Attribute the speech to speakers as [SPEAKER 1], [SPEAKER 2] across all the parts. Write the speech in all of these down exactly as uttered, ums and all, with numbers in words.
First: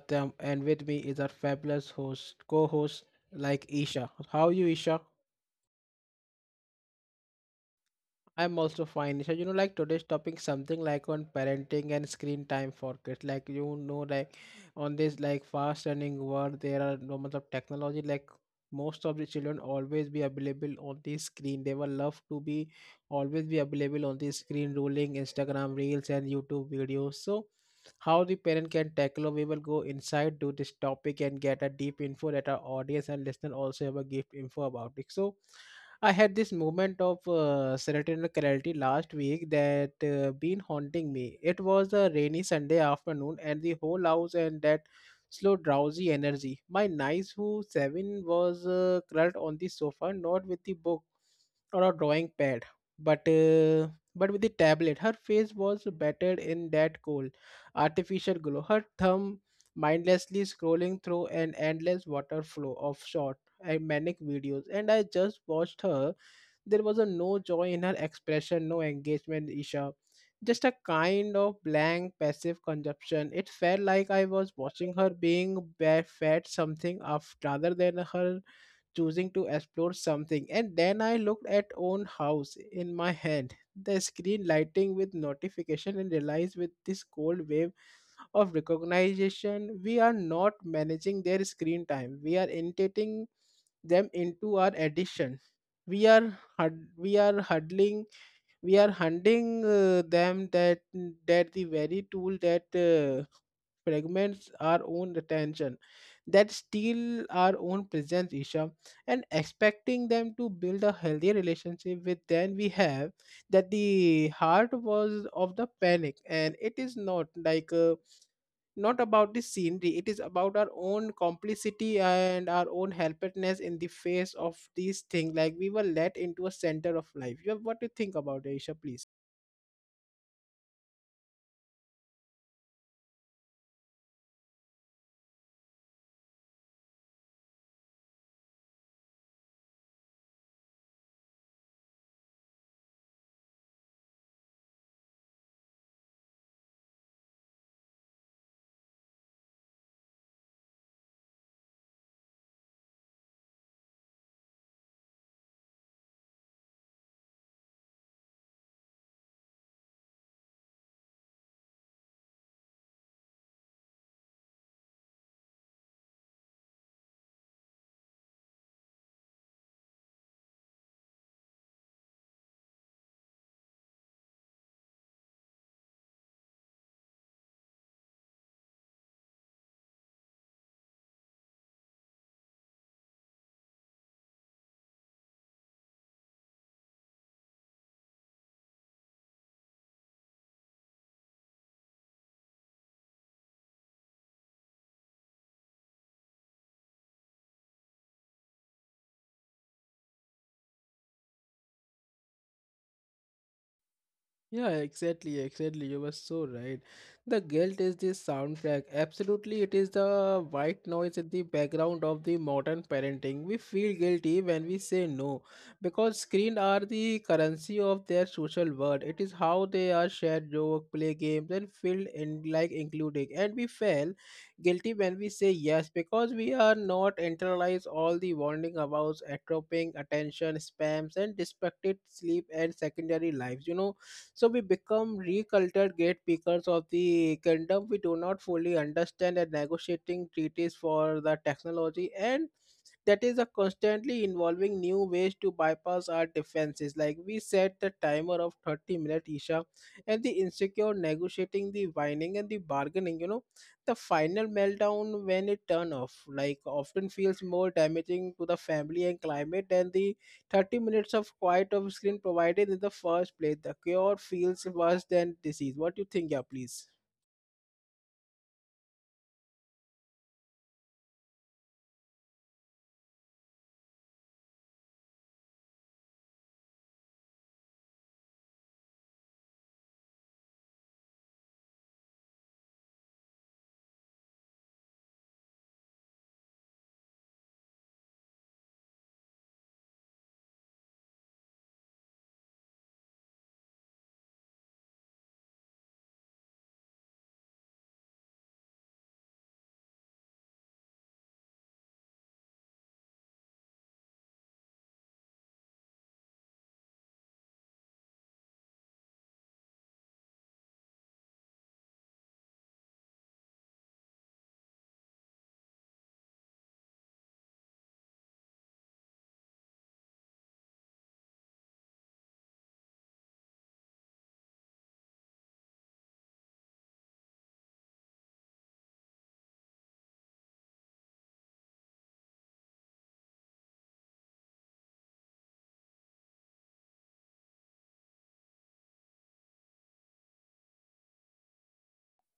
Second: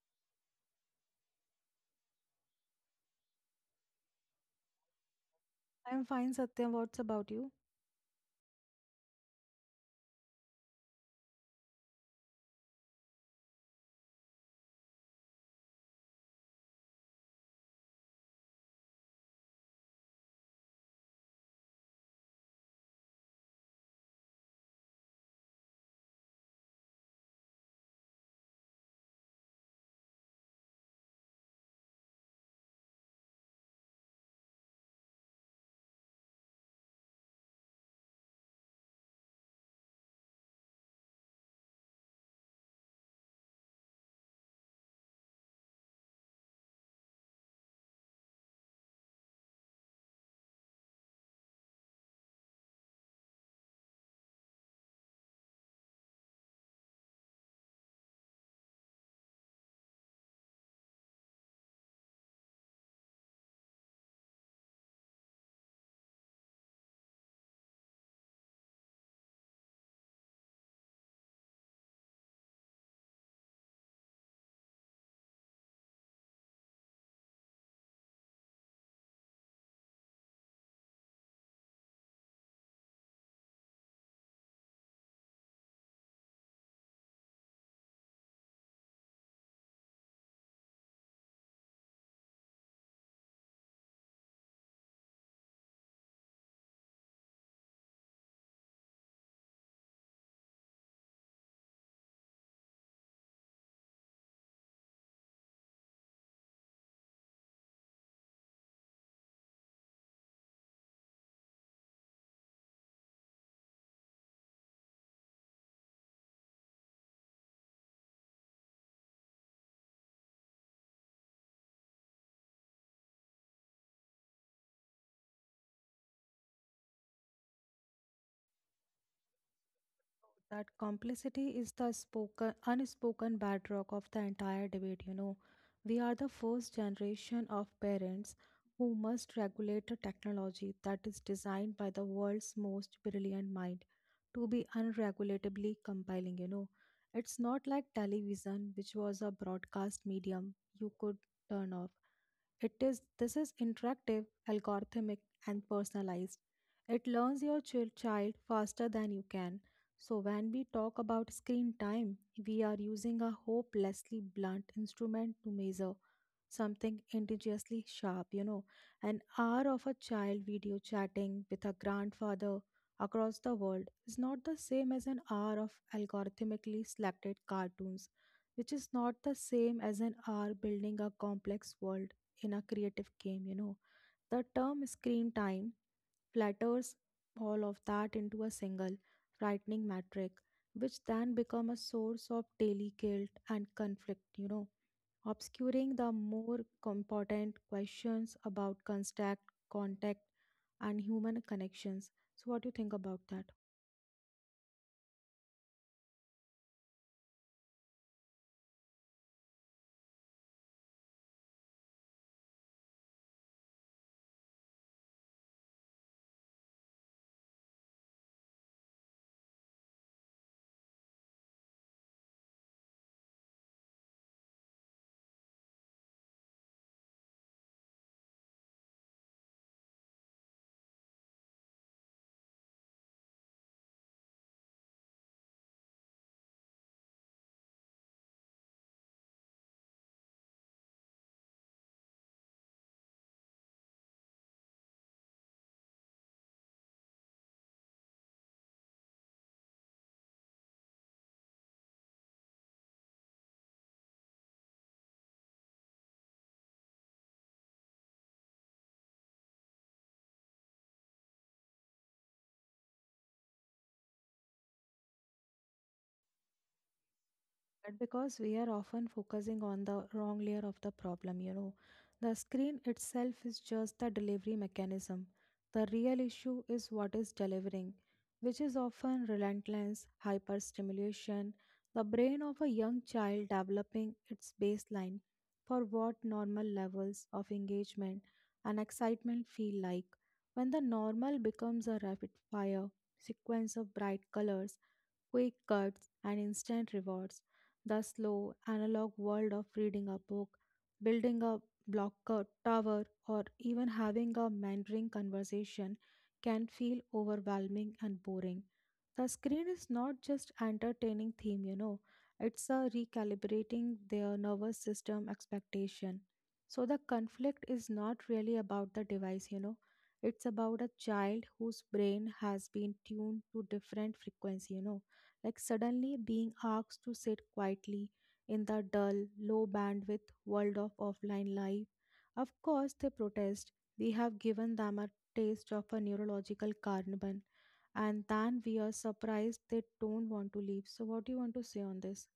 [SPEAKER 1] Satyam and with me is our fabulous host, co-host like Isha. How are you Isha?
[SPEAKER 2] I'm fine, Satya. What's about you?
[SPEAKER 1] I'm also fine. Isha, you know like today's topic something like on parenting and screen time for kids. Like you know like on this like fast running world there are no much of technology like most of the children always be available on the screen. They will love to be always be available on the screen, rolling Instagram reels and YouTube videos. So, how the parent can tackle, we will go inside to this topic and get a deep info that our audience and listener also have a gift info about it. So, I had this moment of uh, serotonin clarity last week that uh, been haunting me. It was a rainy Sunday afternoon, and the whole house and that slow drowsy energy. My nice who seven was uh, curled on the sofa, not with the book or a drawing pad, but uh, but with the tablet, her face was battered in that cold artificial glow, her thumb mindlessly scrolling through an endless waterflow of short and manic videos, and I just watched her. There was a no joy in her expression, no engagement, Isha, just a kind of blank passive consumption. It felt like I was watching her being ba- fed something of rather than her choosing to explore something. And then I looked at own house in my hand, the screen lighting with notification, and realized with this cold wave of recognition, we are not managing their screen time, we are intating them into our addiction. We are hud- we are huddling, we are hunting uh, them that that the very tool that uh, fragments our own attention, that steal our own presence, Isha, and expecting them to build a healthy relationship with then we have that the heart was of the panic. And it is not like uh, not about the scenery, it is about our own complicity and our own helplessness in the face of these things, like we were let into a center of life. You have, what do you think about it, Aisha, please?
[SPEAKER 2] That complicity is the spoken unspoken bedrock of the entire debate you know We are the first generation of parents who must regulate a technology that is designed by the world's most brilliant mind to be unregulatably compelling. You know it's not like television which was a broadcast medium you could turn off. It is, this is interactive, algorithmic and personalized. It learns your chil- child faster than you can. So, when we talk about screen time, we are using a hopelessly blunt instrument to measure something indigenously sharp, you know. An hour of a child video chatting with a grandfather across the world is not the same as an hour of algorithmically selected cartoons, which is not the same as an hour building a complex world in a creative game, you know. The term screen time flatters all of that into a single, frightening metric, which then become a source of daily guilt and conflict, you know, obscuring the more important questions about contact, contact, and human connections. So, what do you think about that?
[SPEAKER 1] Yeah, exactly, exactly. You were so right. The guilt is the soundtrack. Absolutely, it is the white noise in the background of the modern parenting. We feel guilty when we say no because screens are the currency of their social world. It is how they are shared joke, play games, and feel in like including. And we feel guilty when we say yes because we are not internalize all the warning about atrophying attention spams and distracted sleep and secondary lives. You know so we become recultured gatekeepers of the kingdom we do not fully understand and negotiating treaties for the technology and that is a constantly involving new ways to bypass our defenses. Like we set the timer of thirty minute, Isha, and the insecure negotiating the whining and the bargaining, you know the final meltdown when it turn off like often feels more damaging to the family and climate than the thirty minutes of quiet off screen provided in the first place. The cure feels worse than disease. What do you think, yeah, please?
[SPEAKER 2] But because we are often focusing on the wrong layer of the problem, you know, the screen itself is just the delivery mechanism. The real issue is what is delivering, which is often relentless hyperstimulation, the brain of a young child developing its baseline for what normal levels of engagement and excitement feel like. When the normal becomes a rapid fire sequence of bright colors, quick cuts and instant rewards, the slow analog world of reading a book, building a block co- tower, or even having a mentoring conversation can feel overwhelming and boring. The screen is not just entertaining theme, you know, it's a recalibrating their nervous system expectation. So the conflict is not really about the device, you know. It's about a child whose brain has been tuned to different frequency, you know like suddenly being asked to sit quietly in the dull, low bandwidth world of offline life. Of course, they protest. We have given them a taste of a neurological carbon, and then we are surprised they don't want to leave. So, what do you want to say on this?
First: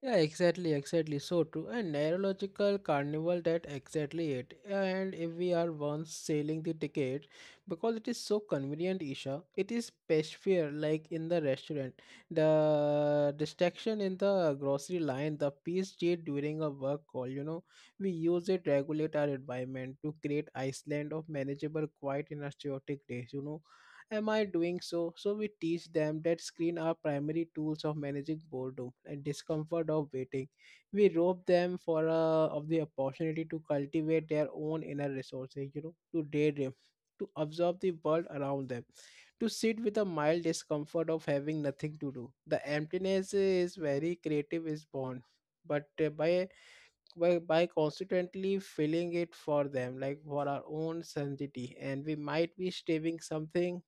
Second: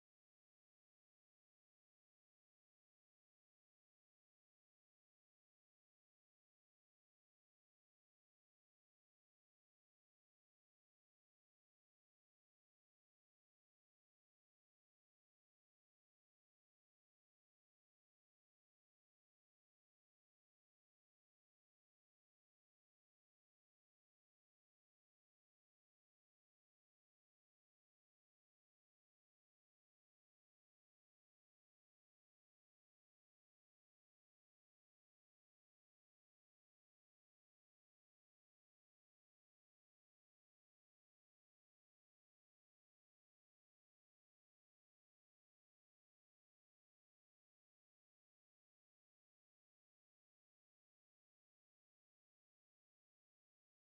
[SPEAKER 1] Yeah, exactly, exactly. So true. A neurological carnival, that exactly it. And if we are once selling the ticket, because it is so convenient, Isha, it is fear like in the restaurant. The distraction in the grocery line, the peace P S G during a work call, you know, we use it regulate our environment to create Iceland of manageable quiet in our chaotic days, you know, am I doing so? So we teach them that screen are primary tools of managing boredom and discomfort of waiting. We rob them for uh, of the opportunity to cultivate their own inner resources, you know, to daydream, to observe the world around them, to sit with a mild discomfort of having nothing to do. The emptiness is very creative is born. But uh, by, by by constantly filling it for them, like for our own sanity, and we might be striving something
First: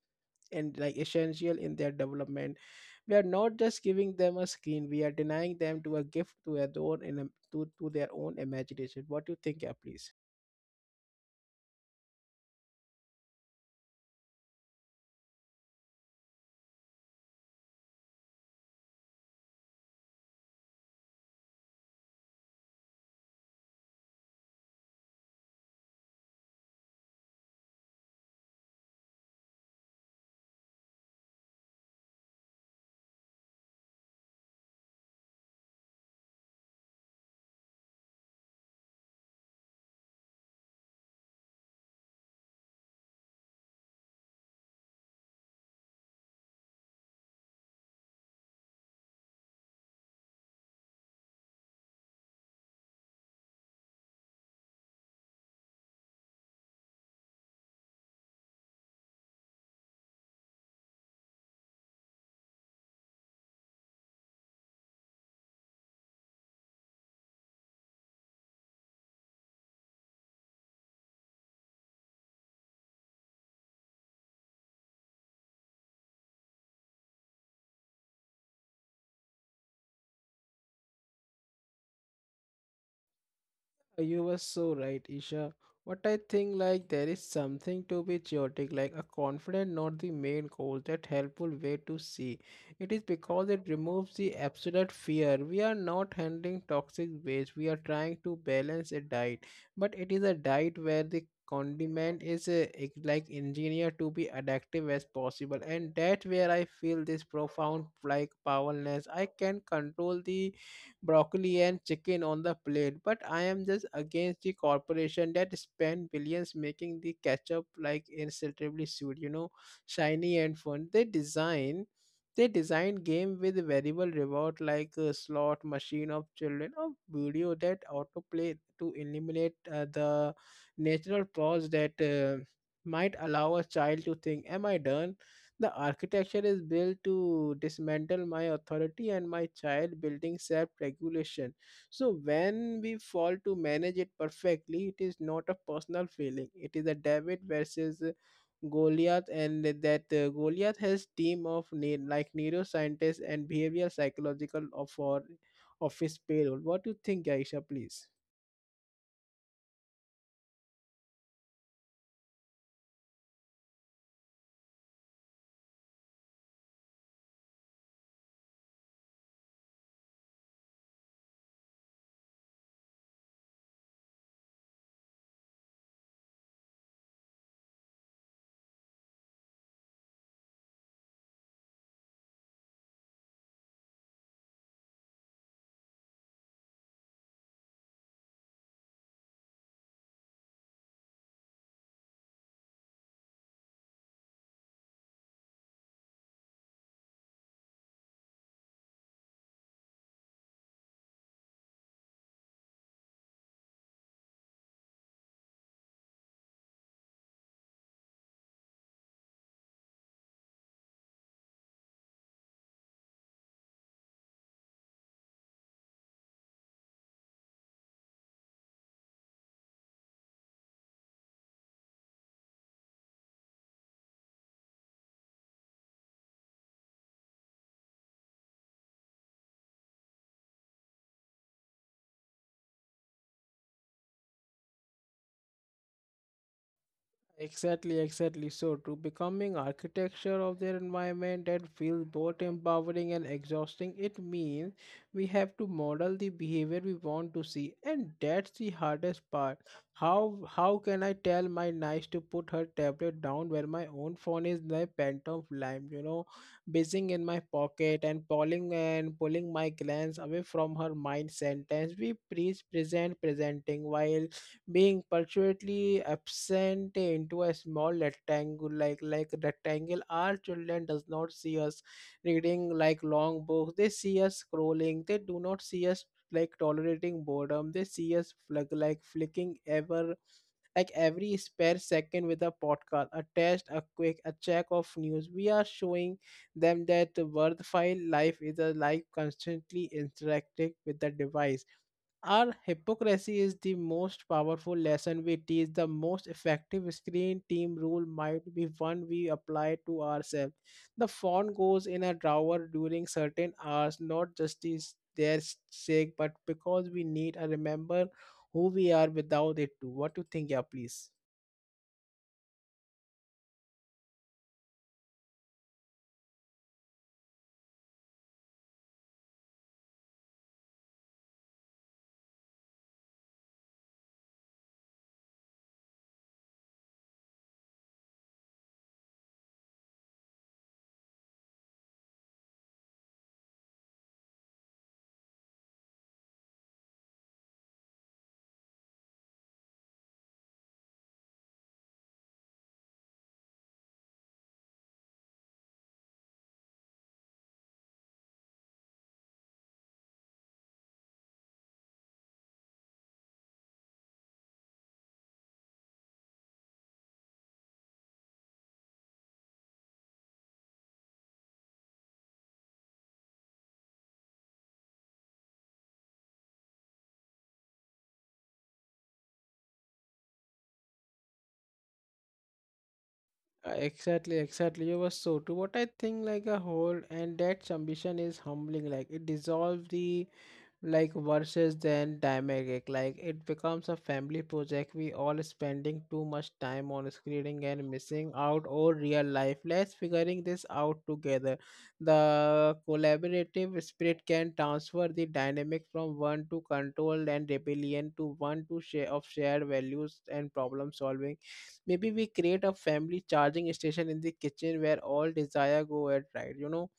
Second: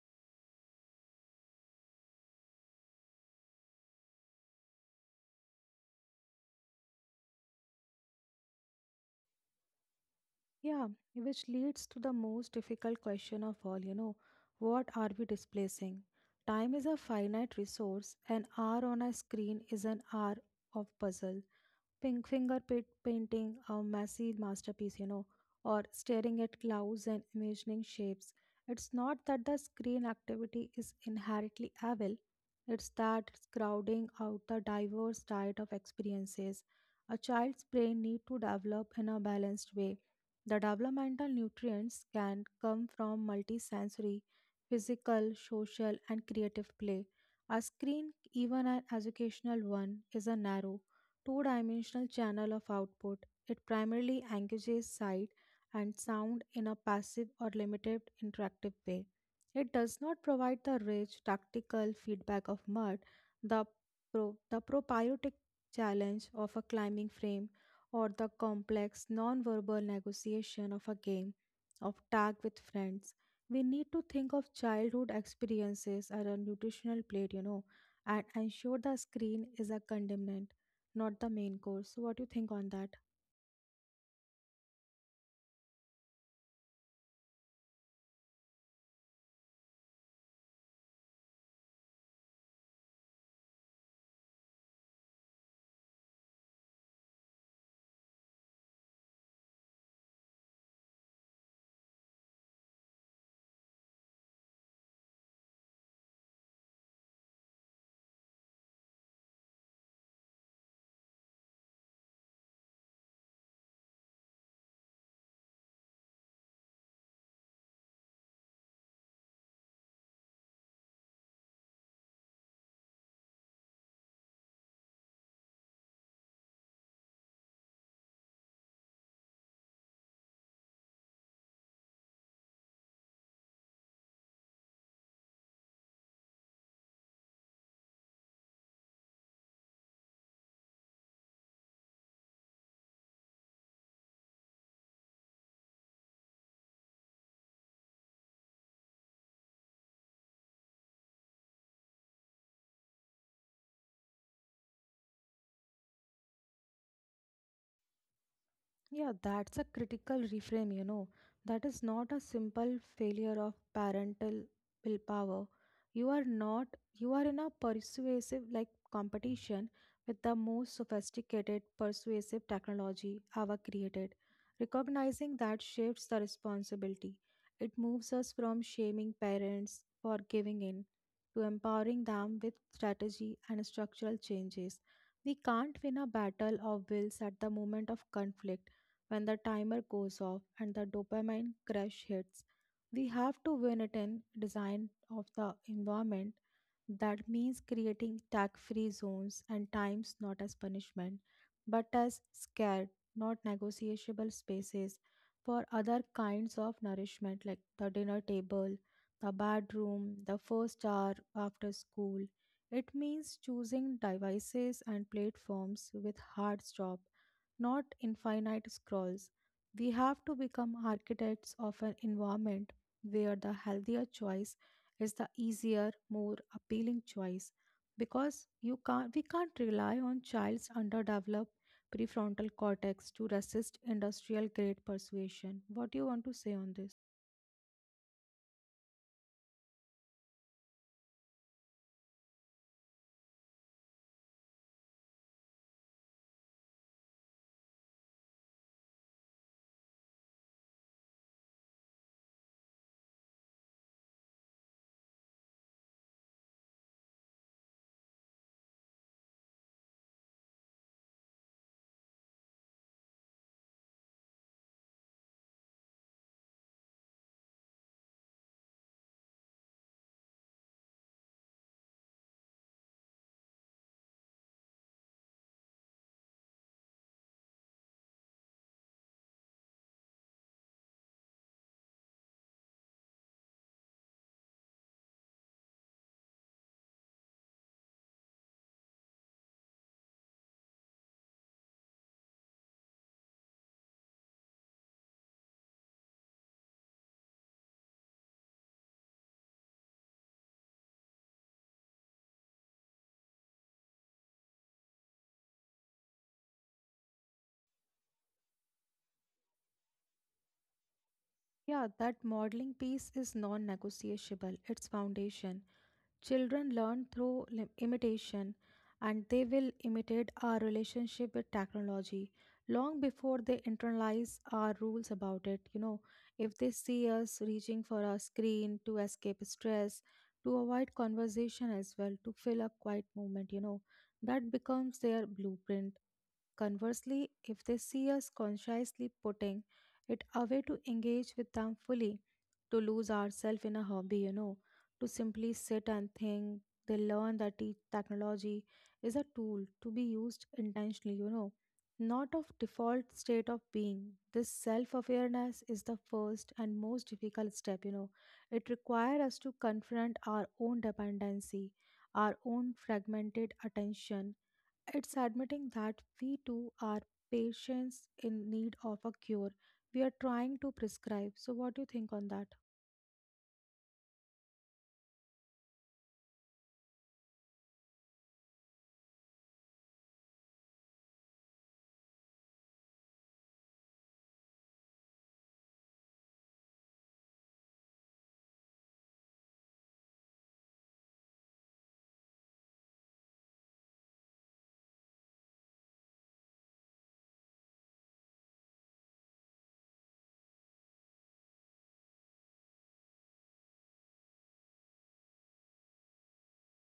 [SPEAKER 1] and like essential in their development. We are not just giving them a screen; we are denying them to a gift to their own in to, to their own imagination. What do you think, yeah, please?
[SPEAKER 2] Yeah, which leads to the most difficult question of all, you know, what are we displacing? Time is a finite resource. An hour on a screen is an hour of puzzle. Pink fingerprint painting a messy masterpiece, you know, or staring at clouds and imagining shapes. It's not that the screen activity is inherently evil, it's that it's crowding out the diverse diet of experiences a child's brain need to develop in a balanced way. The developmental nutrients can come from multisensory, physical, social, and creative play. A screen, even an educational one, is a narrow, two dimensional channel of output. It primarily engages sight and sound in a passive or limited interactive way. It does not provide the rich tactical feedback of mud, the, pro- the propiotic challenge of a climbing frame, or the complex non-verbal negotiation of a game of tag with friends. We need to think of childhood experiences as a nutritional plate, you know, and ensure the screen is a condemnant not the main course. So what do you think on that?
[SPEAKER 1] You were so right, Isha. What I think like there is something to be chaotic, like a confident not the main cause, that helpful way to see. It is because it removes the absolute fear. We are not handling toxic waste. We are trying to balance a diet. But it is a diet where the condiment is uh, ex- like engineered to be addictive as possible. And that's where I feel this profound like powerlessness. I can control the broccoli and chicken on the plate, but I am just against the corporation that spend billions making the ketchup like insultingly sweet, you know, shiny and fun. They design they design game with variable reward like a slot machine of children or video that autoplay to eliminate uh, the natural pause that uh, might allow a child to think am I done. The architecture is built to dismantle my authority and my child building self regulation. So, when we fall to manage it perfectly, it is not a personal feeling, it is a David versus uh, Goliath, and that uh, Goliath has team of ne- like neuroscientists and behavioral psychological of for office payroll. What do you think, Aisha? Please.
[SPEAKER 2] Yeah, that's a critical reframe, you know. That is not a simple failure of parental willpower. You are not, you are in a persuasive like competition with the most sophisticated persuasive technology ever created. Recognizing that shifts the responsibility. It moves us from shaming parents for giving in to empowering them with strategy and structural changes. We can't win a battle of wills at the moment of conflict when the timer goes off and the dopamine crash hits, we have to win it in design of the environment. That means creating tag free zones and times not as punishment, but as scared, not negotiable spaces for other kinds of nourishment like the dinner table, the bedroom, the first hour after school. It means choosing devices and platforms with hard stop not infinite scrolls. We have to become architects of an environment where the healthier choice is the easier, more appealing choice because you can't, we can't rely on child's underdeveloped prefrontal cortex to resist industrial grade persuasion. What do you want to say on this?
[SPEAKER 1] Exactly, exactly. So, to becoming architecture of their environment that feels both empowering and exhausting, it means we have to model the behavior we want to see, and that's the hardest part. How how can I tell my niece to put her tablet down where my own phone is the phantom of lime, you know, buzzing in my pocket and pulling and pulling my glance away from her mind sentence. We preach present presenting while being perpetually absent into a small rectangle like like rectangle our children does not see us reading like long books, they see us scrolling, they do not see us like tolerating boredom, they see us flick, like flicking ever like every spare second with a podcast, a test, a quick, a check of news. We are showing them that the worthwhile life is a life constantly interacting with the device. Our hypocrisy is the most powerful lesson we teach. The most effective screen team rule might be one we apply to ourselves. The phone goes in a drawer during certain hours, not just is their sake, but because we need to remember who we are without it too. What do you think, yeah, please?
[SPEAKER 2] Yeah, that modeling piece is non negotiable, it's foundation. Children learn through lim- imitation and they will imitate our relationship with technology long before they internalize our rules about it. You know, if they see us reaching for a screen to escape stress, to avoid conversation as well, to fill a quiet moment, you know, that becomes their blueprint. Conversely, if they see us consciously putting it away to engage with them fully, to lose ourselves in a hobby, you know, to simply sit and think, they learn that te- technology is a tool to be used intentionally, you know, not of default state of being. This self awareness is the first and most difficult step, you know. It requires us to confront our own dependency, our own fragmented attention it's admitting that we too are patients in need of a cure we are trying to prescribe. So, what do you think on that?
[SPEAKER 1] Uh, Exactly, exactly. You were so true. What I think, like a whole, and that ambition is humbling. Like it dissolves the like versus then dynamic, like it becomes a family project. We all spending too much time on screening and missing out or real life, let's figuring this out together. The collaborative spirit can transfer the dynamic from one to control and rebellion to one to share of shared values and problem solving. Maybe we create a family charging station in the kitchen where all desire go at right, you know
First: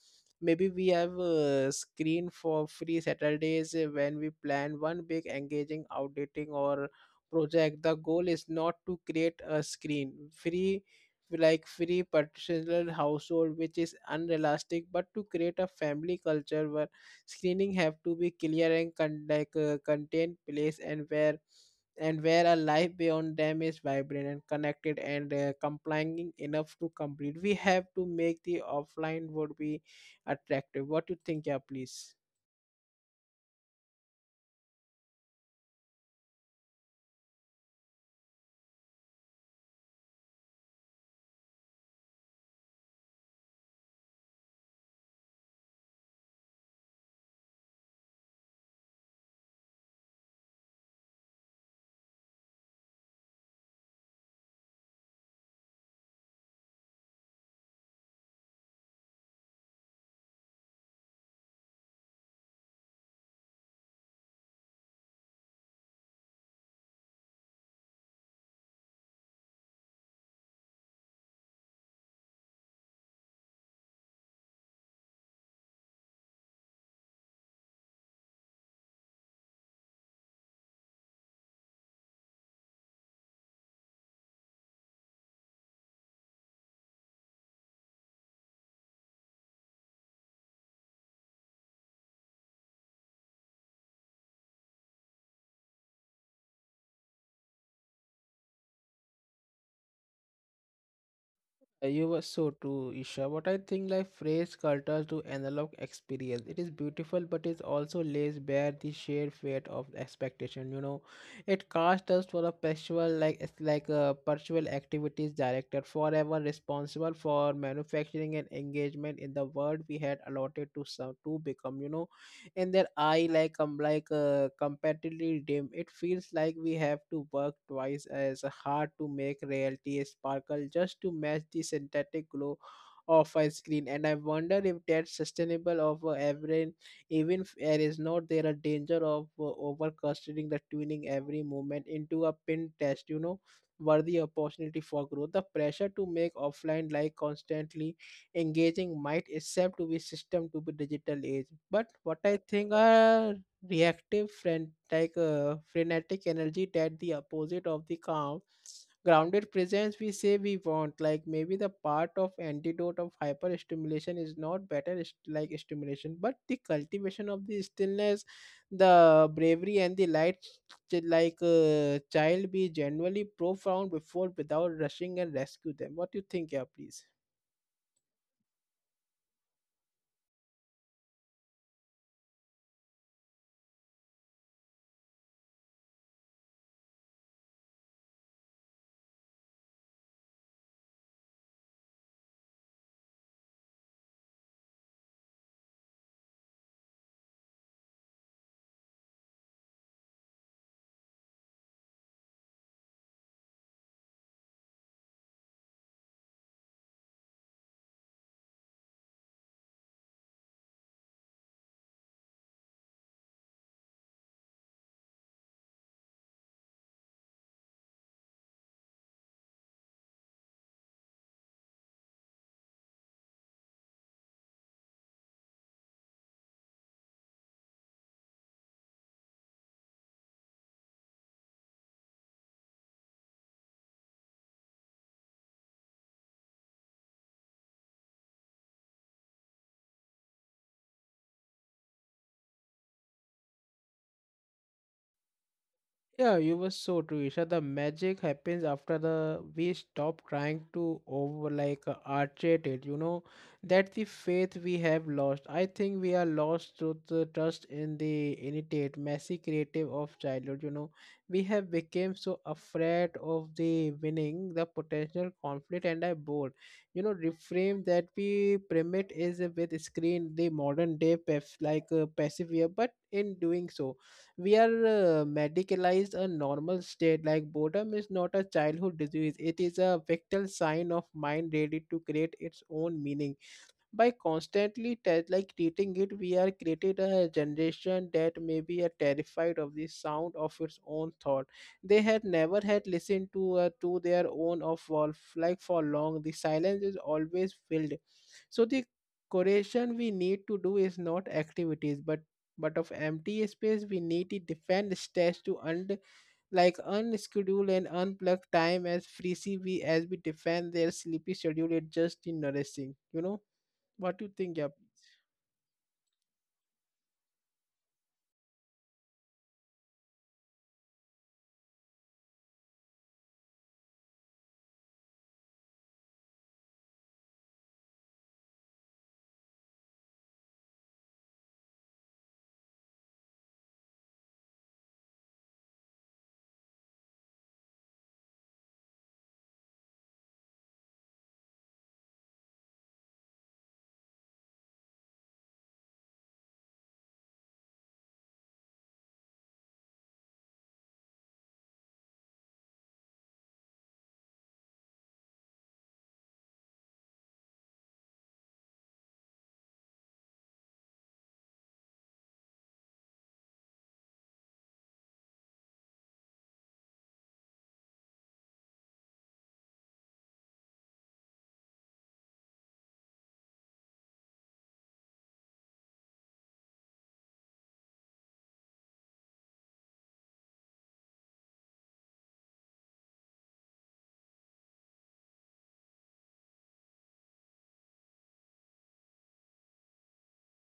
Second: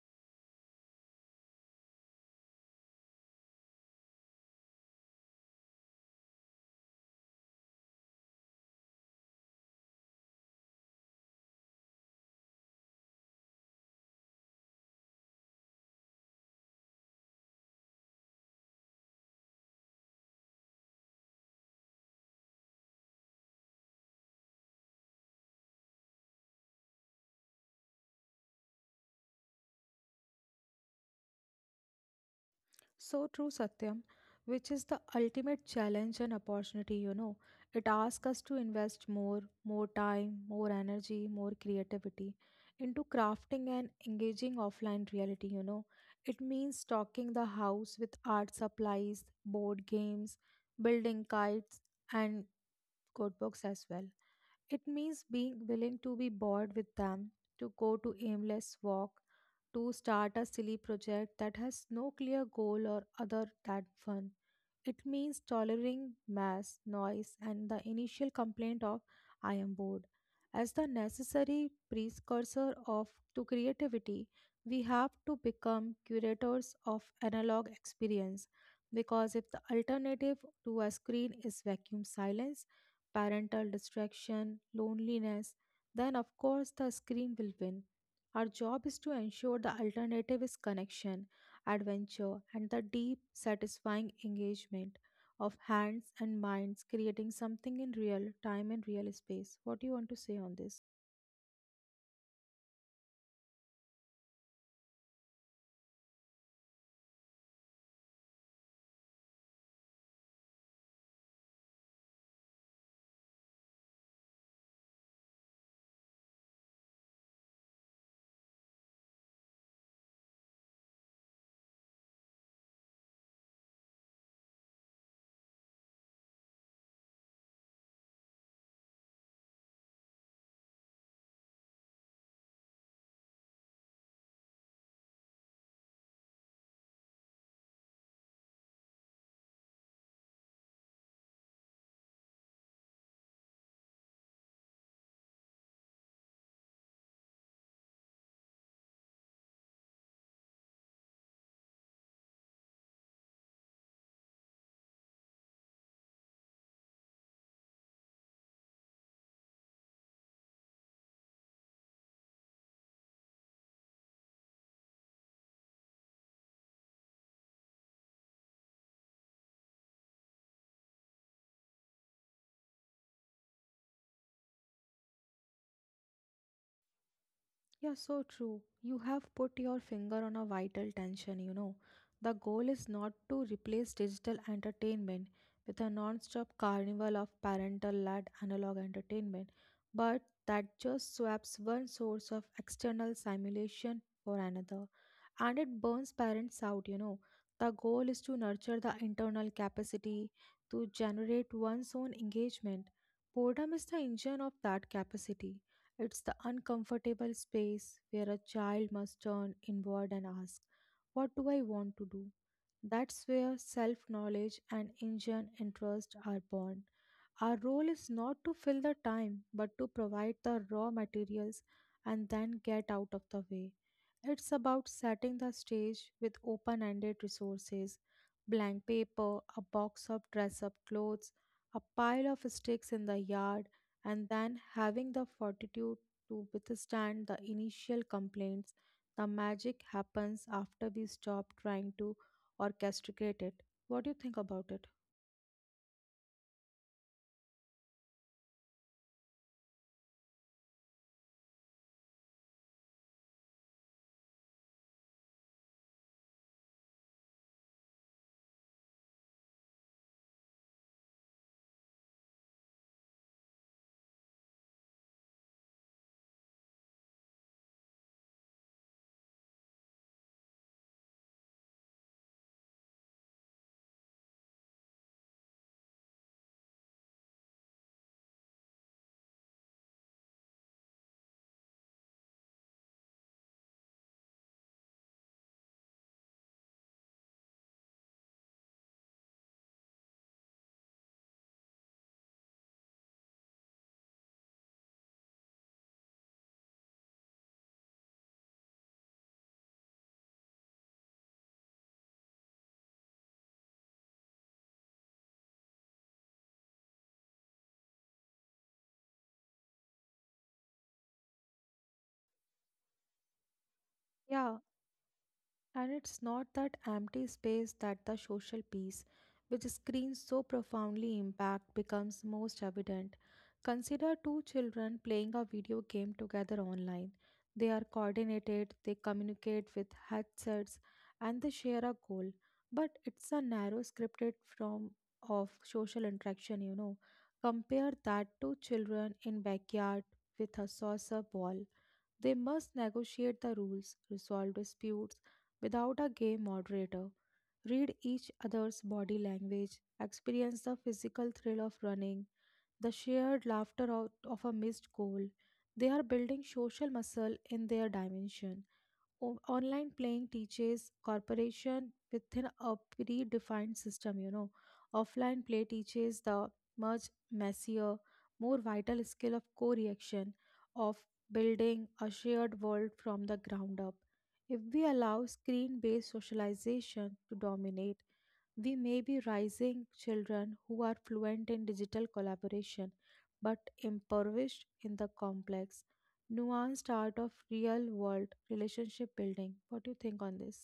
[SPEAKER 1] maybe we have a screen for free Saturdays uh, when we plan one big engaging outdating or project. The goal is not to create a screen free like free particular household which is unrealistic, but to create a family culture where screening have to be clear and con- like uh, contained place, and where and where a life beyond them is vibrant and connected and uh, complying enough to complete. We have to make the offline would be attractive. What you think, yeah, please?
[SPEAKER 2] So true, Satyam, which is the ultimate challenge and opportunity, you know. It asks us to invest more, more time, more energy, more creativity into crafting and engaging offline reality, you know. It means stocking the house with art supplies, board games, building kites, and codebooks as well. It means being willing to be bored with them, to go to aimless walk, to start a silly project that has no clear goal or other than fun. It means tolerating mass, noise, and the initial complaint of I am bored. As the necessary precursor of to creativity, we have to become curators of analog experience because if the alternative to a screen is vacuum silence, parental distraction, loneliness, then of course the screen will win. Our job is to ensure the alternative is connection, adventure, and the deep, satisfying engagement of hands and minds, creating something in real time and real space. What do you want to say on this?
[SPEAKER 1] Uh, you were so true, Isha. What I think, like phrase cultures to analog experience. It is beautiful, but it also lays bare the sheer weight of expectation. You know, it casts us for a perpetual, like it's like a perpetual activities director, forever responsible for manufacturing and engagement in the world we had allotted to some to become. You know, and then I like um, like uh, comparatively dim, it feels like we have to work twice as hard to make reality a sparkle just to match the synthetic glow of a screen, and I wonder if that's sustainable of uh, every even if there is not there a danger of uh, over considering the tuning every moment into a pin test you know worthy opportunity for growth. The pressure to make offline like constantly engaging might itself to be system to be digital age, but what I think are reactive frenetic uh, frenetic energy that the opposite of the calm grounded presence we say we want. Like maybe the part of antidote of hyper stimulation is not better st- like stimulation, but the cultivation of the stillness, the bravery and the light ch- like uh, child be genuinely profound before without rushing and rescue them. What do you think? Yeah, please.
[SPEAKER 2] Yeah, so true. You have put your finger on a vital tension, you know. The goal is not to replace digital entertainment with a non stop carnival of parental led analog entertainment, but that just swaps one source of external simulation for another. And it burns parents out, you know. The goal is to nurture the internal capacity to generate one's own engagement. Boredom is the engine of that capacity it's the uncomfortable space where a child must turn inward and ask, what do I want to do? That's where self knowledge and Indian interest are born. Our role is not to fill the time but to provide the raw materials and then get out of the way. It's about setting the stage with open ended resources blank paper, a box of dress up clothes, a pile of sticks in the yard, and then having the fortitude to withstand the initial complaints. The magic happens after we stop trying to orchestrate it. What do you think about it?
[SPEAKER 1] Yeah, you were so true, Isha. The magic happens after the we stop trying to over like uh, archetate it. You know that the faith we have lost. I think we are lost to the trust in the innate, messy creative of childhood. You know, we have become so afraid of the winning, the potential conflict, and I bored. You know, reframe that we primate is uh, with screen the modern day pef like uh, persevere, but in doing so we are uh, medicalized a normal state. Like boredom is not a childhood disease, it is a vital sign of mind ready to create its own meaning. By constantly te- like treating it, we are created a generation that may be a terrified of the sound of its own thought. They had never had listened to uh, to their own of wolf like for long, the silence is always filled. So the correction we need to do is not activities, but but of empty space. We need to defend stats to under like unschedule and unplugged time as freely we as we defend their sleepy schedule. It just in nourishing, you know. What you think?
[SPEAKER 2] Yeah,
[SPEAKER 1] Yeah.
[SPEAKER 2] and it's not that empty space that the social peace, which screens so profoundly impact, becomes most evident. Consider two children playing a video game together online. They are coordinated, they communicate with headsets, and they share a goal. But it's a narrow scripted form of social interaction, you know. Compare that to children in backyard with a saucer ball they must negotiate the rules, resolve disputes without a gay moderator, read each other's body language, experience the physical thrill of running, the shared laughter out of a missed goal. They are building social muscle in their dimension o- online playing teaches cooperation within a predefined system you know offline play teaches the much messier more vital skill of co-reaction of building a shared world from the ground up if we allow screen-based socialization to dominate we may be raising children who are fluent in digital collaboration but impoverished in the complex nuanced art of real world relationship building. What do you think on this?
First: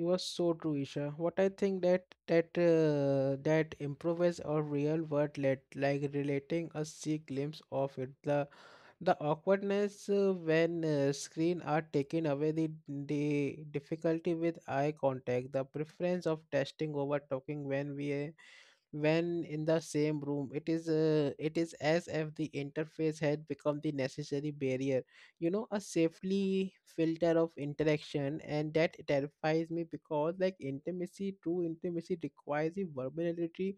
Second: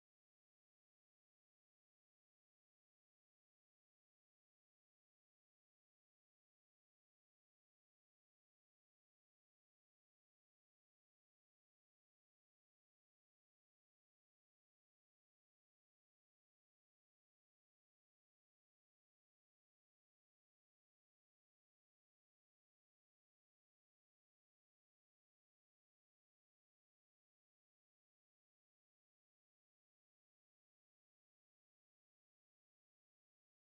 [SPEAKER 1] You are so true, Isha. What I think that that uh, that improves our real world let like relating a see glimpse of it, the the awkwardness uh, when uh, screen are taken away, the the difficulty with eye contact, the preference of testing over talking when we uh, when in the same room. It is uh, it is as if the interface had become the necessary barrier, you know, a safely filter of interaction. And that terrifies me because like intimacy, true intimacy requires the vulnerability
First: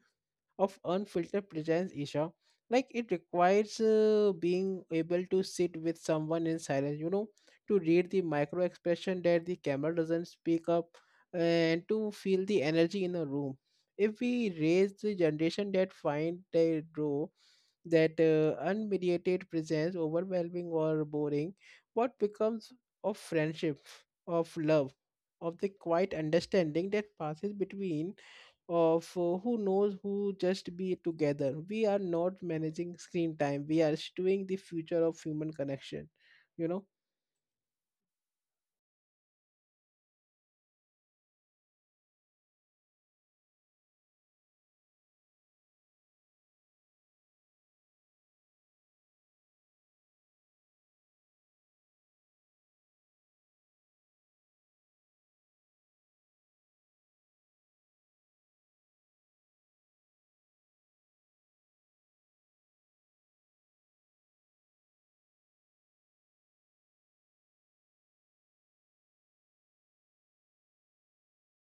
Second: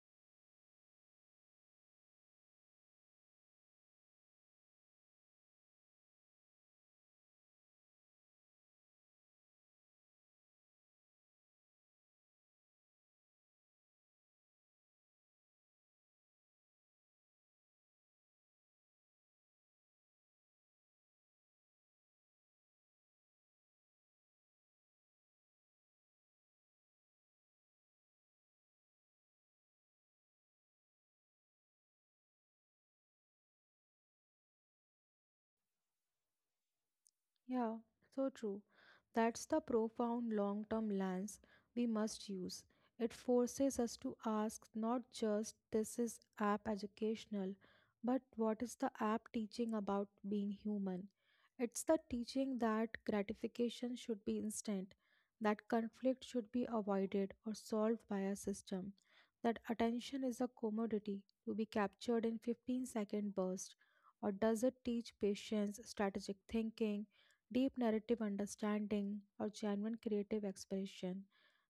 [SPEAKER 1] of unfiltered presence, Isha. Like it requires uh, being able to sit with someone in silence, you know, to read the micro expression that the camera doesn't speak up and to feel the energy in a room. If we raise the generation that find their draw that uh, unmediated presence overwhelming or boring, what becomes of friendship, of love, of the quiet understanding that passes between of uh, who knows who just be together. We are not managing screen time. We are stewing the future of human connection. You know.
[SPEAKER 2] Yeah, so true. That's the profound long term lens we must use. It forces us to ask not just this is app educational, but what is the app teaching about being human? It's the teaching that gratification should be instant, that conflict should be avoided or solved by a system, that attention is a commodity to be captured in fifteen second bursts. Or does it teach patience, strategic thinking? Deep narrative understanding, or genuine creative expression.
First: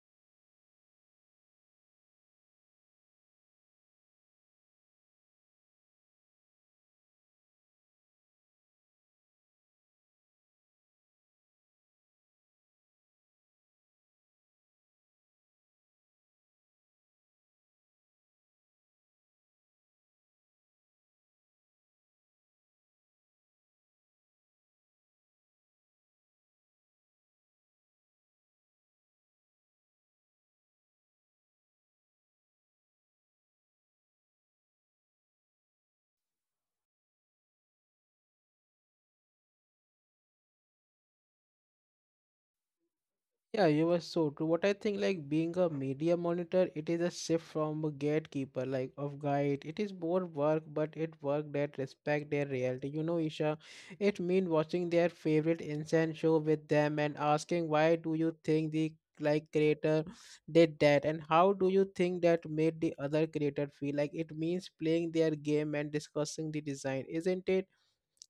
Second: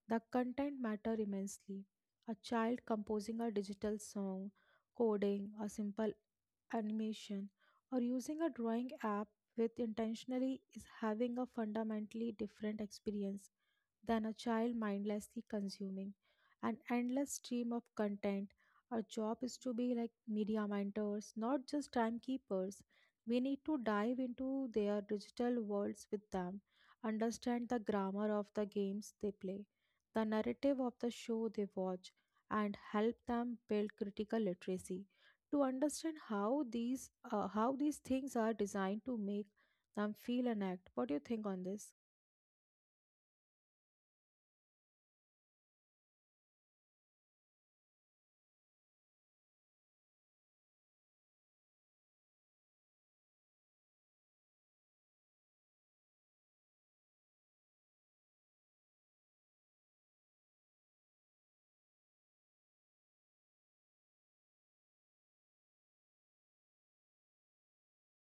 [SPEAKER 2] The content matter immensely. A child composing a digital song, coding a simple animation, or using a drawing app with intentionally is having a fundamentally different experience than a child mindlessly consuming an endless stream of content. Our job is to be like media mentors, not just timekeepers. We need to dive into their digital worlds with them, understand the grammar of the games they play, the narrative of the show they watch, and help them build critical literacy to understand how these uh, how these things are designed to make them feel and act. What do you think on this?
[SPEAKER 1] Yeah, you were so true. What I think, like being a media monitor, it is a shift from a gatekeeper, like of guide. It is more work, but it work that respect their reality. You know, Isha, it mean watching their favorite incense show with them and asking, why do you think the like creator did that and how do you think that made the other creator feel? Like it means playing their game and discussing the design. Isn't it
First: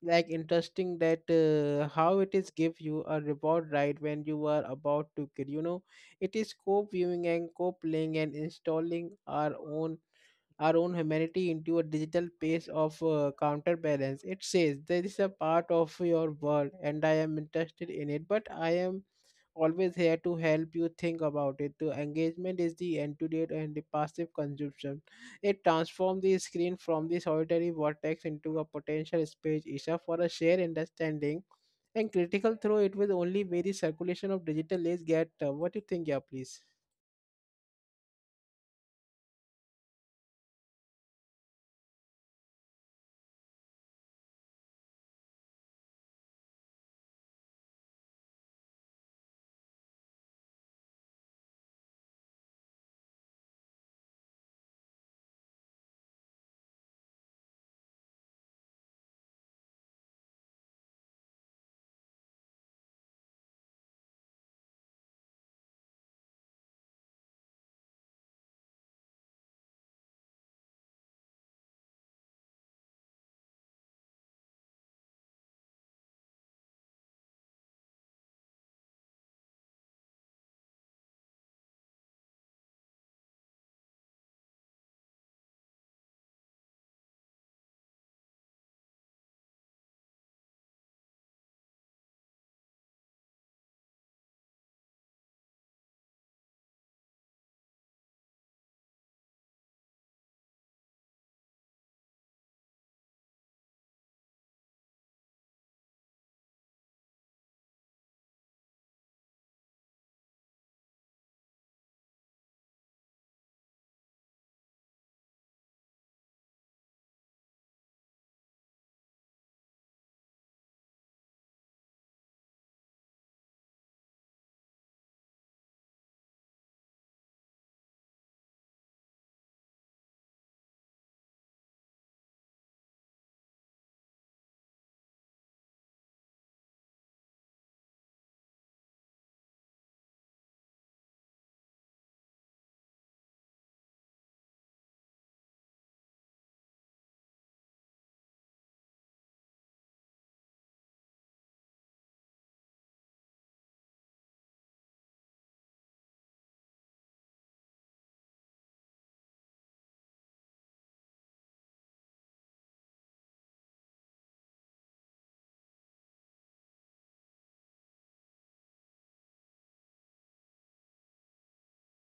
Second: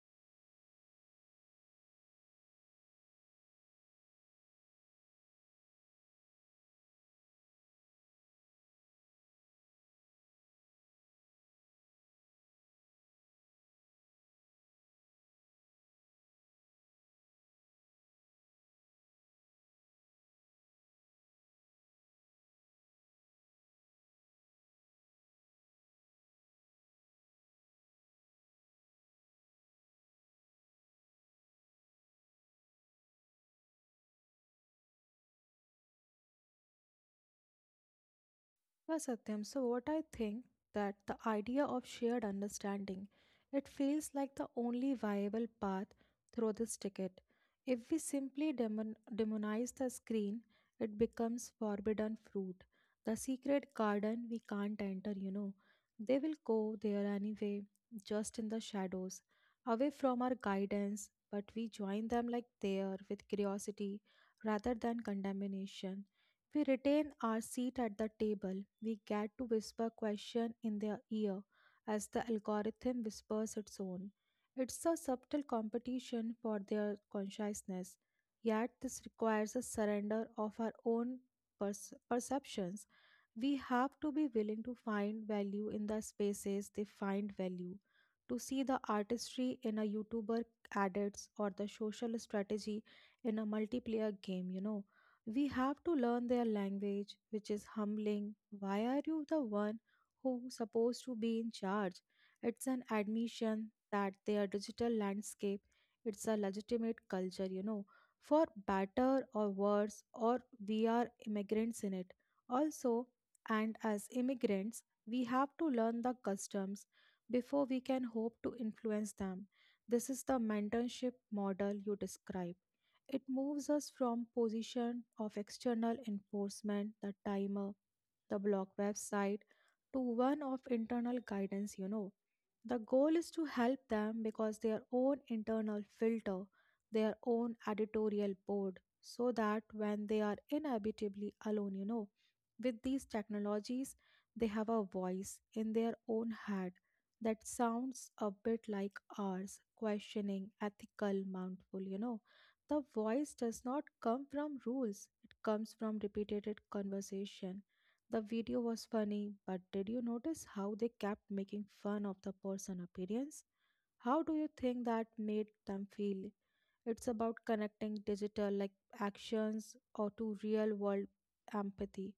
[SPEAKER 1] like interesting that uh, how it is give you a reward right when you are about to kill, you know. It is co-viewing and co-playing and installing our own our own humanity into a digital pace of uh, counterbalance. It says there is a part of your world and I am interested in it, but I am always here to help you think about it. The engagement is the antidote and the passive consumption. It transforms the screen from the solitary vortex into a potential space issue for a shared understanding and critical through it with only very circulation of digital age get. Uh, what do you think? Yeah, please.
[SPEAKER 2] Yeah, Satyam. So what I think that the idea of shared understanding, it feels like the only viable path through this ticket. If we simply demon- demonize the screen, it becomes forbidden fruit, the secret garden we can't enter. You know, they will go there anyway, just in the shadows, away from our guidance. But we join them like there with curiosity rather than condemnation. We retain our seat at the table. We get to whisper question in their ear as the algorithm whispers its own. It's a subtle competition for their consciousness. Yet this requires a surrender of our own perce- perceptions. We have to be willing to find value in the spaces they find value, to see the artistry in a YouTuber adits or the social strategy in a multiplayer game, you know. We have to learn their language, which is humbling. Why are you the one who's supposed to be in charge? It's an admission that their digital landscape, it's a legitimate culture, you know, for better or worse, or we are immigrants in it. Also, and as immigrants, we have to learn the customs before we can hope to influence them. This is the mentorship model you describe. It moves us from position of external enforcement, the timer, the blog website, to one of internal guidance, you know. The goal is to help them because their own internal filter, their own editorial board, so that when they are inevitably alone, you know, with these technologies, they have a voice in their own head that sounds a bit like ours, questioning, ethical, mindful, you know. The voice does not come from rules, it comes from repeated conversation. The video was funny, but did you notice how they kept making fun of the person appearance? How do you think that made them feel? It's about connecting digital like actions or to real world empathy.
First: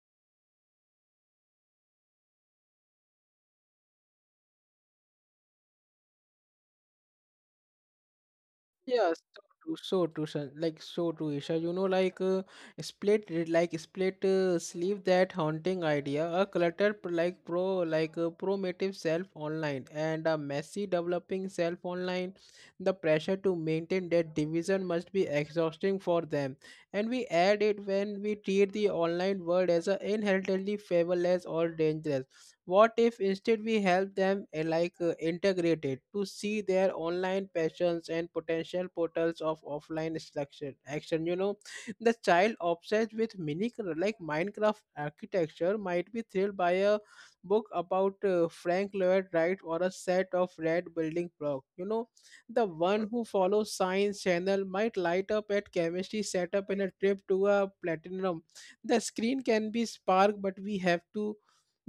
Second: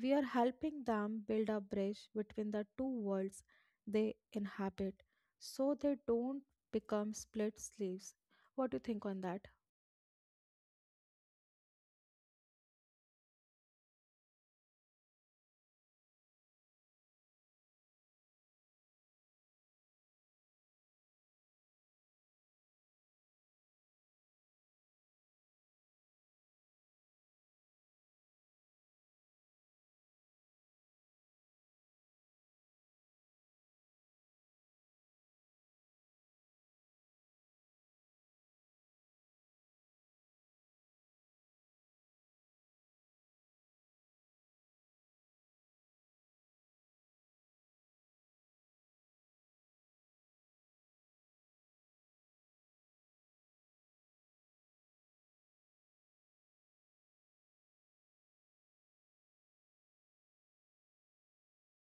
[SPEAKER 2] We are helping them build a bridge between the two worlds they inhabit so they don't become split slaves. What do you think
[SPEAKER 1] Yeah, so
[SPEAKER 2] on that?
[SPEAKER 1] true, so true, Shan- like so true, Isha. You know, like uh, split, re- like split uh, sleeve, that haunting idea, a cluttered, p- like pro, like a promotive self online, and a messy developing self online. The pressure to maintain that division must be exhausting for them, and we add it when we treat the online world as a inherently fabulous or dangerous. What if instead we help them uh, like uh, integrate it to see their online passions and potential portals of offline instruction action? You know, the child obsessed with mini like Minecraft architecture might be thrilled by a book about uh, Frank Lloyd Wright or a set of red building blocks. You know, the one who follows Science Channel might light up at chemistry setup in a trip to a platinum. The screen can be spark, but we have to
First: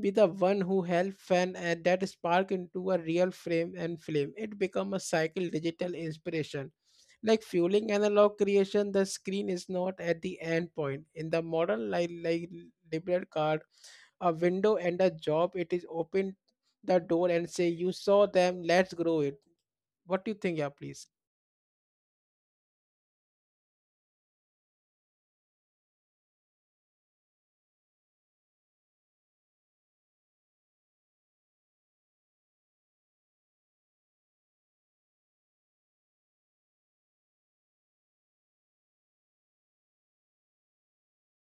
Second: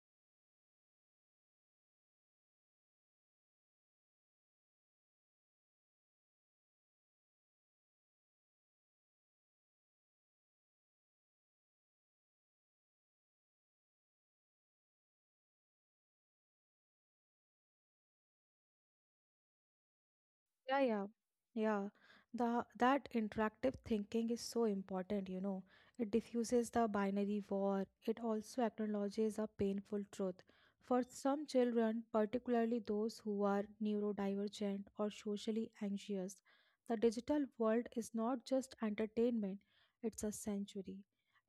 [SPEAKER 1] be the one who help fan and that spark into a real frame and flame. It become a cycle digital inspiration. Like fueling analog creation, the screen is not at the end point. In the modern like, like liberal card, a window and a job, it is open the door and say, you saw them, let's grow it. What do you think? Yeah,
[SPEAKER 2] Yeah, yeah,
[SPEAKER 1] please.
[SPEAKER 2] yeah. The that interactive thinking is so important, you know. It diffuses the binary war. It also acknowledges a painful truth. For some children, particularly those who are neurodivergent or socially anxious, the digital world is not just entertainment, it's a sanctuary.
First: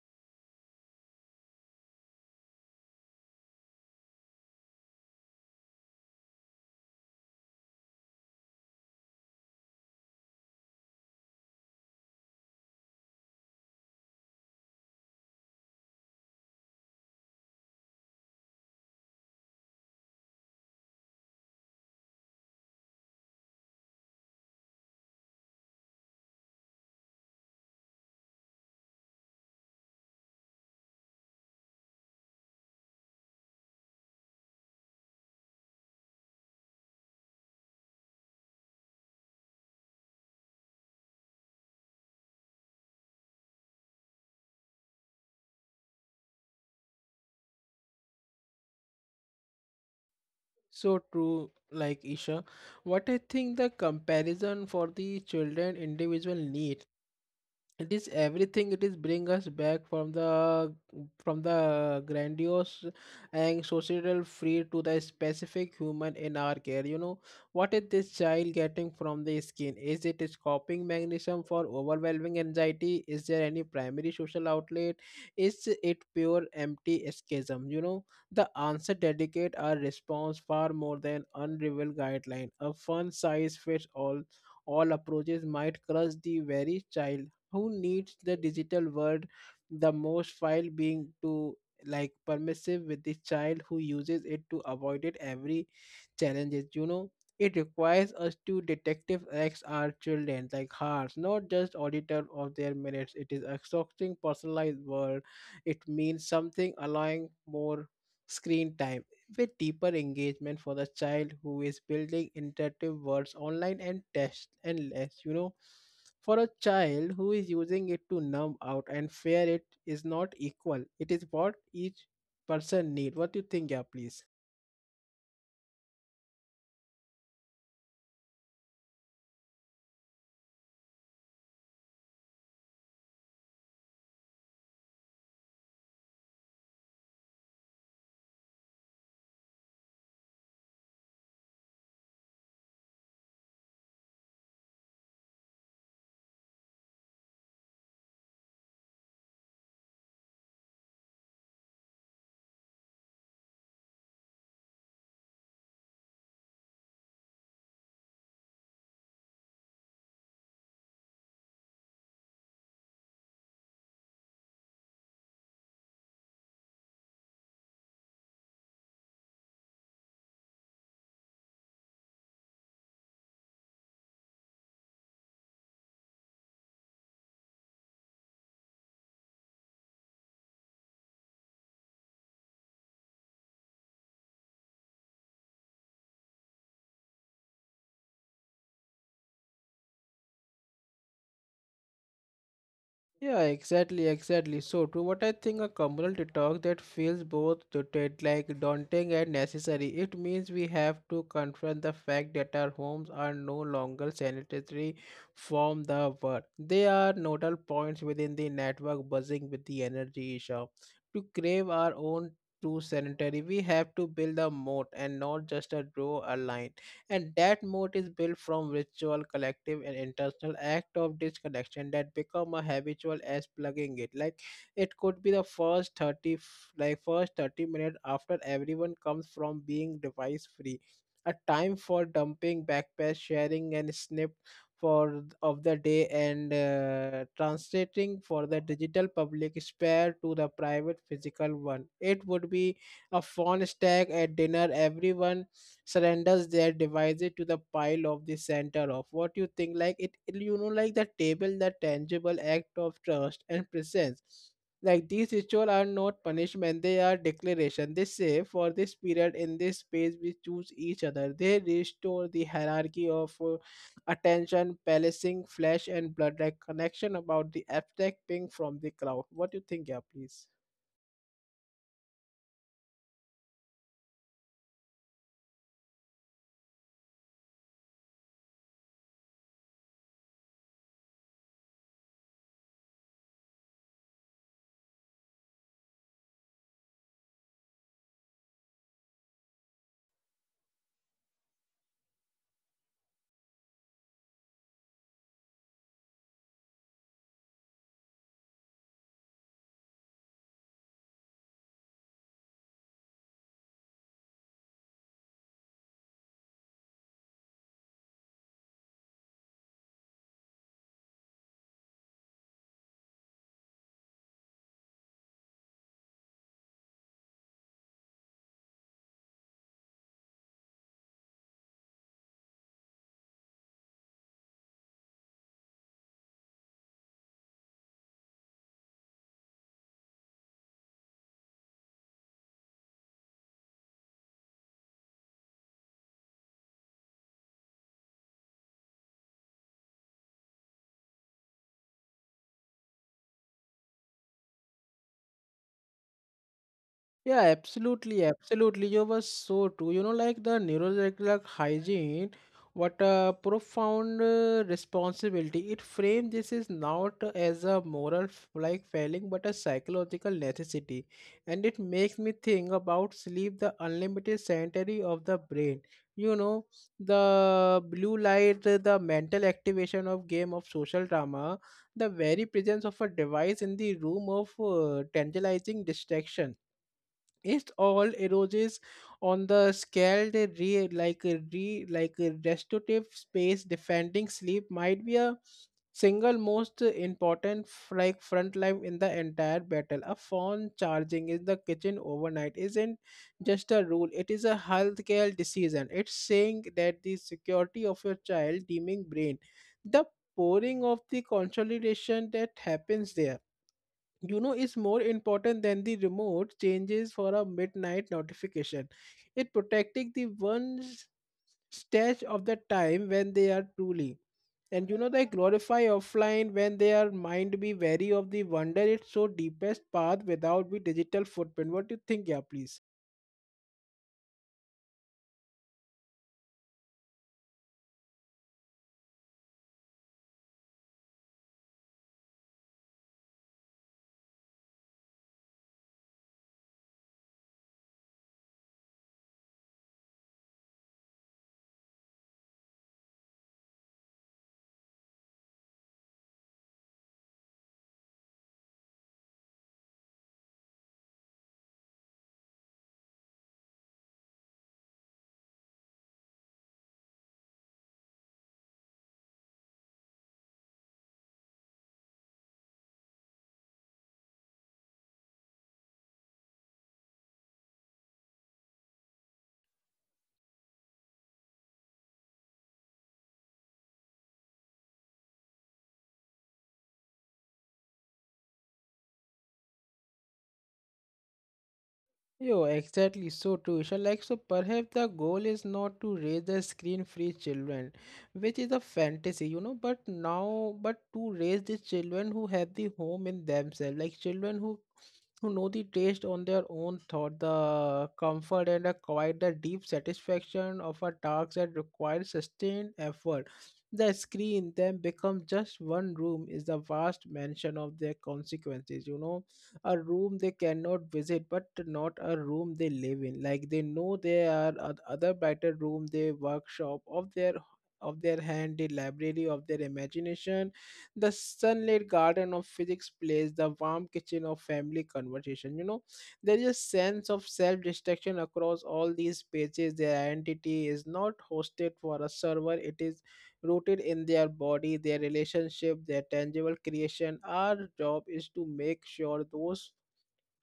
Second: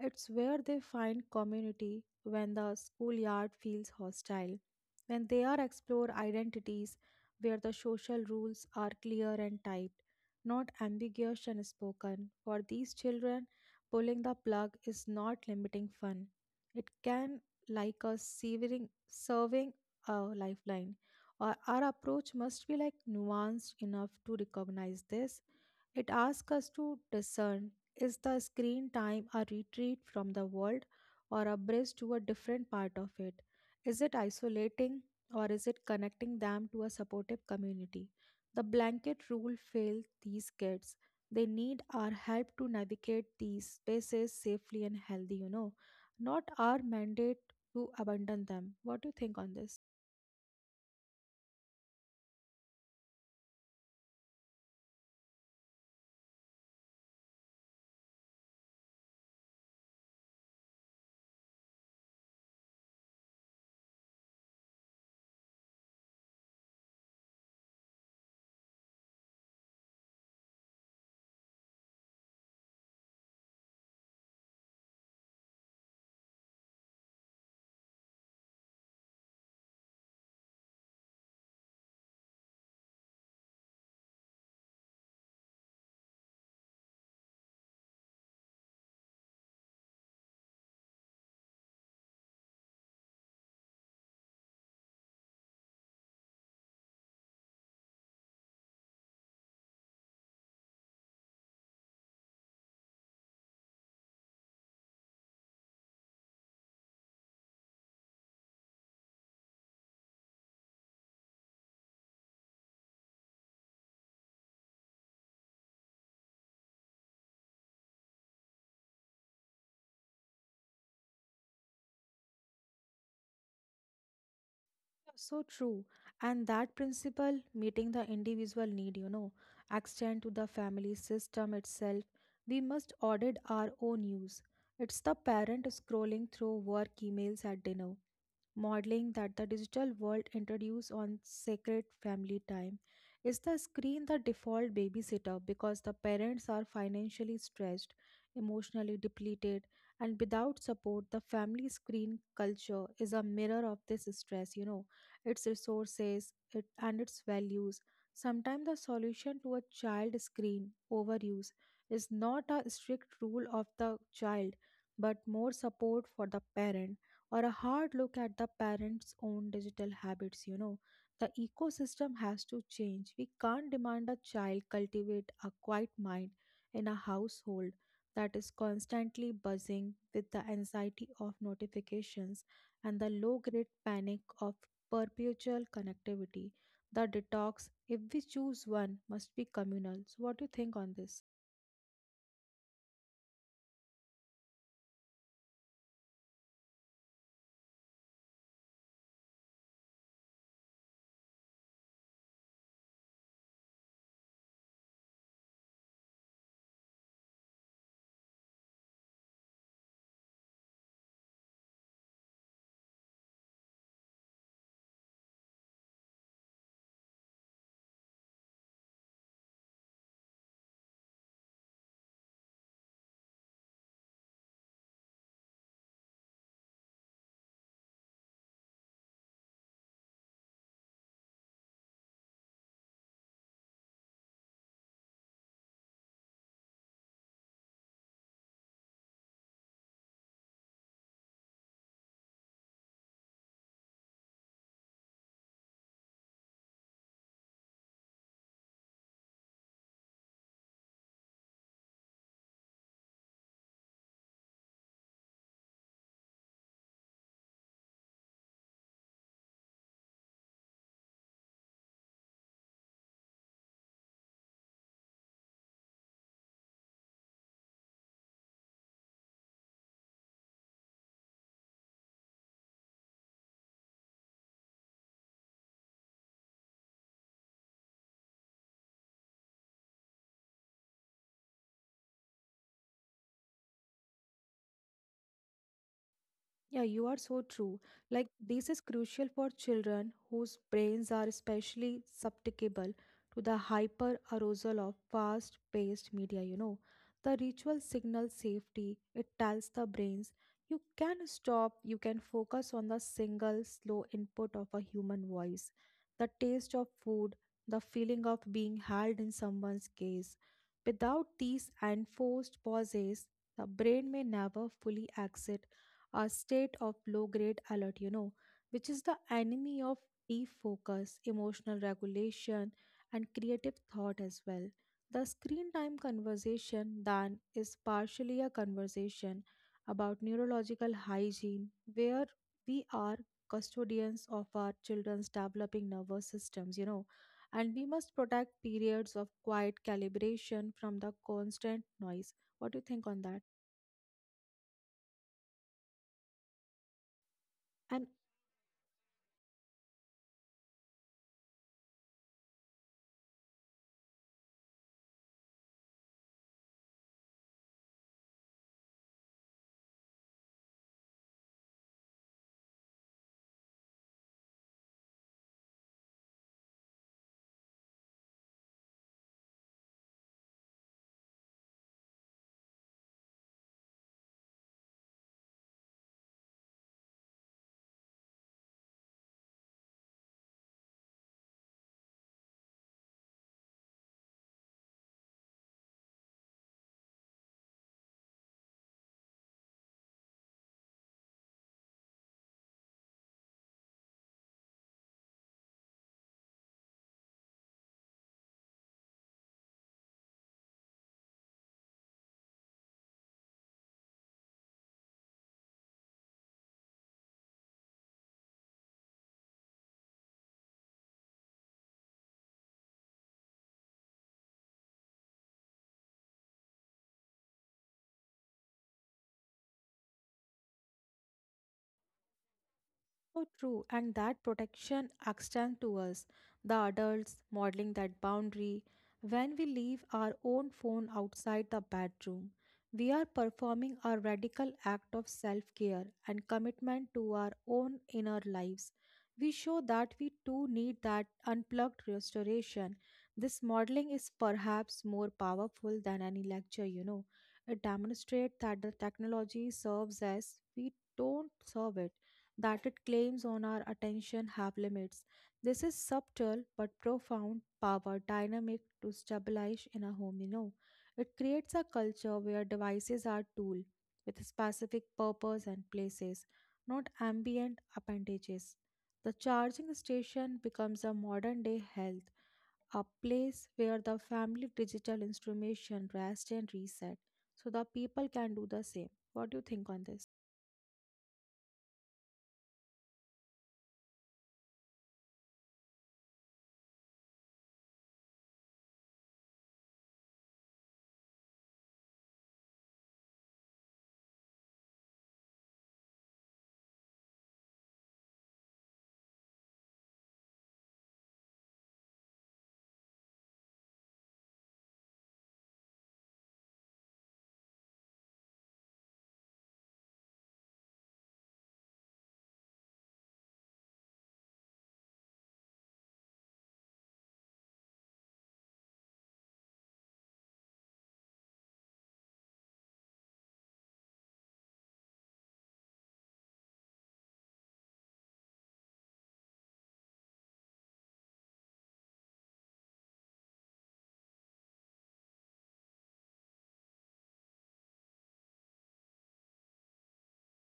[SPEAKER 2] It's where they find community when the schoolyard feels hostile. When they are explore identities where the social rules are clear and typed, not ambiguous and spoken. For these children, pulling the plug is not limiting fun. It can like a severing, serving a lifeline. Or our approach must be like nuanced enough to recognize this. It asks us to discern, is the screen time a retreat from the world or a bridge to a different part of it? Is it isolating or is it connecting them to a supportive community? The blanket rule fails these kids. They need our help to navigate these spaces safely and healthy, you know, not our mandate to abandon them. What do you think on this?
[SPEAKER 1] So true, like Isha. What I think the comparison for the children individual need, it is everything. It is bring us back from the from the grandiose and societal free to the specific human in our care, you know. What is this child getting from the skin? Is it its coping mechanism for overwhelming anxiety? Is there any primary social outlet? Is it pure empty escapism, you know? The answer dedicate our response far more than unrevealed guideline. A fun size fits all all approaches might crush the very child who needs the digital world the most, while being too like permissive with the child who uses it to avoid it every challenges, you know. It requires us to detective acts our children like hearts, not just auditor of their minutes. It is exhausting personalized world. It means something allowing more screen time with deeper engagement for the child who is building interactive words online and test, and less, you know, for a child who is using it to numb out and fear. It is not equal, it is what each person need. What do you think? Yeah, please.
[SPEAKER 2] So true. And that principle, meeting the individual need, you know, extend to the family system itself. We must audit our own use. It's the parent scrolling through work emails at dinner, modeling that the digital world introduced on sacred family time. Is the screen the default babysitter because the parents are financially stressed, emotionally depleted, and without support? The family screen culture is a mirror of this stress, you know, its resources it, and its values. Sometimes the solution to a child screen overuse is not a strict rule of the child, but more support for the parent or a hard look at the parents' own digital habits, you know. The ecosystem has to change. We can't demand a child cultivate a quiet mind in a household that is constantly buzzing with the anxiety of notifications and the low grade panic of perpetual connectivity. The detox, if we choose one, must be communal. So, what do you think on this?
[SPEAKER 1] Yeah, exactly, exactly. So, to what I think a communal detox that feels both daunted, like daunting and necessary. It means we have to confront the fact that our homes are no longer sanitary from the world. They are nodal points within the network buzzing with the energy issue. To crave our own true sanitary, we have to build a moat and not just a draw a line, and that mode is built from ritual collective and intentional act of disconnection that become a habitual as plugging it. Like it could be the first thirty f- like first thirty minutes after everyone comes from being device free, a time for dumping backpack sharing and snip for of the day and uh, translating for the digital public spare to the private physical one. It would be a phone stack at dinner, everyone surrenders their devices to the pile of the center of what you think. Like it, it- you know, like the table, the tangible act of trust and presence. Like these rituals are not punishment, they are declaration. They say, for this period in this space, we choose each other. They restore the hierarchy of uh, attention, palacing, flesh, and blood, like connection about the abstract ping from the crowd. What do you think? Yeah, please.
[SPEAKER 2] Yeah, you are so true. Like, this is crucial for children whose brains are especially susceptible to the hyper arousal of fast paced media. You know, the ritual signals safety, it tells the brains you can stop, you can focus on the single slow input of a human voice, the taste of food, the feeling of being held in someone's gaze. Without these enforced pauses, the brain may never fully exit a state of low grade alert, you know, which is the enemy of deep focus, emotional regulation, and creative thought as well. The screen time conversation then is partially a conversation about neurological hygiene, where we are custodians of our children's developing nervous systems, you know, and we must protect periods of quiet calibration from the constant noise. What do you think on that?
[SPEAKER 1] Yeah,
[SPEAKER 2] And
[SPEAKER 1] absolutely, absolutely. You were so true. You know, like the neurosurgical hygiene, what a profound uh, responsibility. It framed this is not as a moral f- like failing, but a psychological necessity. And it makes me think about sleep, the unlimited sanctuary of the brain. You know, the blue light, uh, the mental activation of game of social drama, the very presence of a device in the room of uh, tantalizing distraction, it all erodes on the scaled re like a re like a restorative space. Defending sleep might be a single most important f- like front line in the entire battle. A phone charging in the kitchen overnight isn't just a rule, it is a healthcare decision. It's saying that the security of your child dimming brain, the pouring of the consolidation that happens there, you know, is more important than the remote changes for a midnight notification. It protecting the one's stash of the time when they are truly, and you know they glorify offline when their mind be wary of the wonder its so deepest path without the digital footprint. What do you think? Yeah, please.
[SPEAKER 2] So true, and that protection extends to us, the adults, modeling that boundary. When we leave our own phone outside the bedroom, we are performing a radical act of self care and commitment to our own inner lives. We show that we too need that unplugged restoration. This modeling is perhaps more powerful than any lecture, you know. It demonstrates that the technology serves us, we don't serve it, that it claims on our attention have limits. This is subtle but profound power dynamic to stabilize in a home, you know. It creates a culture where devices are tool with specific purpose and places, not ambient appendages. The charging station becomes a modern day health, a place where the family digital instrumentation rests and reset so the people can do the same. What do you think on this?
[SPEAKER 1] Yo, exactly so too. So like, so perhaps the goal is not to raise the screen-free children, which is a fantasy, you know, but now but to raise these children who have the home in themselves, like children who who know the taste on their own thought, the comfort and the quiet, the deep satisfaction of a task that requires sustained effort. The screen then becomes just one room is the vast mansion of their consequences, you know, a room they cannot visit but not a room they live in like they know there are oth- other brighter room their workshop of their of their hand, the library of their imagination, the sunlit garden of physics place, the warm kitchen of family conversation, you know, there is a sense of self-destruction across all these pages. Their identity is not hosted for a server, it is rooted in their body, their relationship, their tangible creation. Our job is to make sure those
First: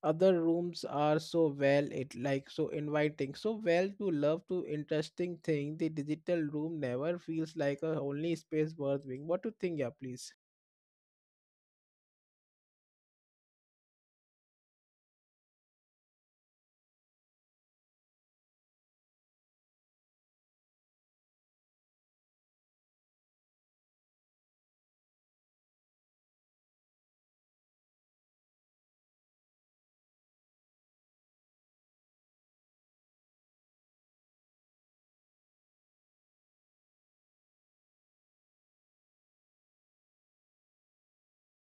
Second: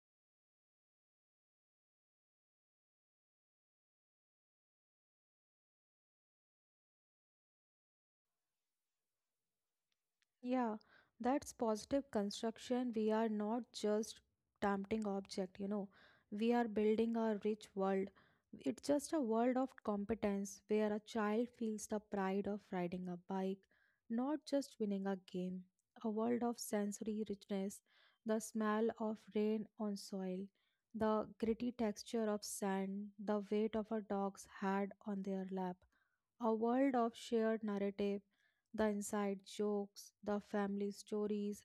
[SPEAKER 1] other rooms are so well it like so inviting so well to love to interesting thing the digital room never feels like a only space worth being what to think. Yeah, please.
[SPEAKER 2] Yeah, that's positive construction. We are not just tempting object, you know. We are building a rich world. It's just a world of competence where a child feels the pride of riding a bike, not just winning a game. A world of sensory richness, the smell of rain on soil, the gritty texture of sand, the weight of a dog's head on their lap, a world of shared narrative, the inside jokes, the family stories,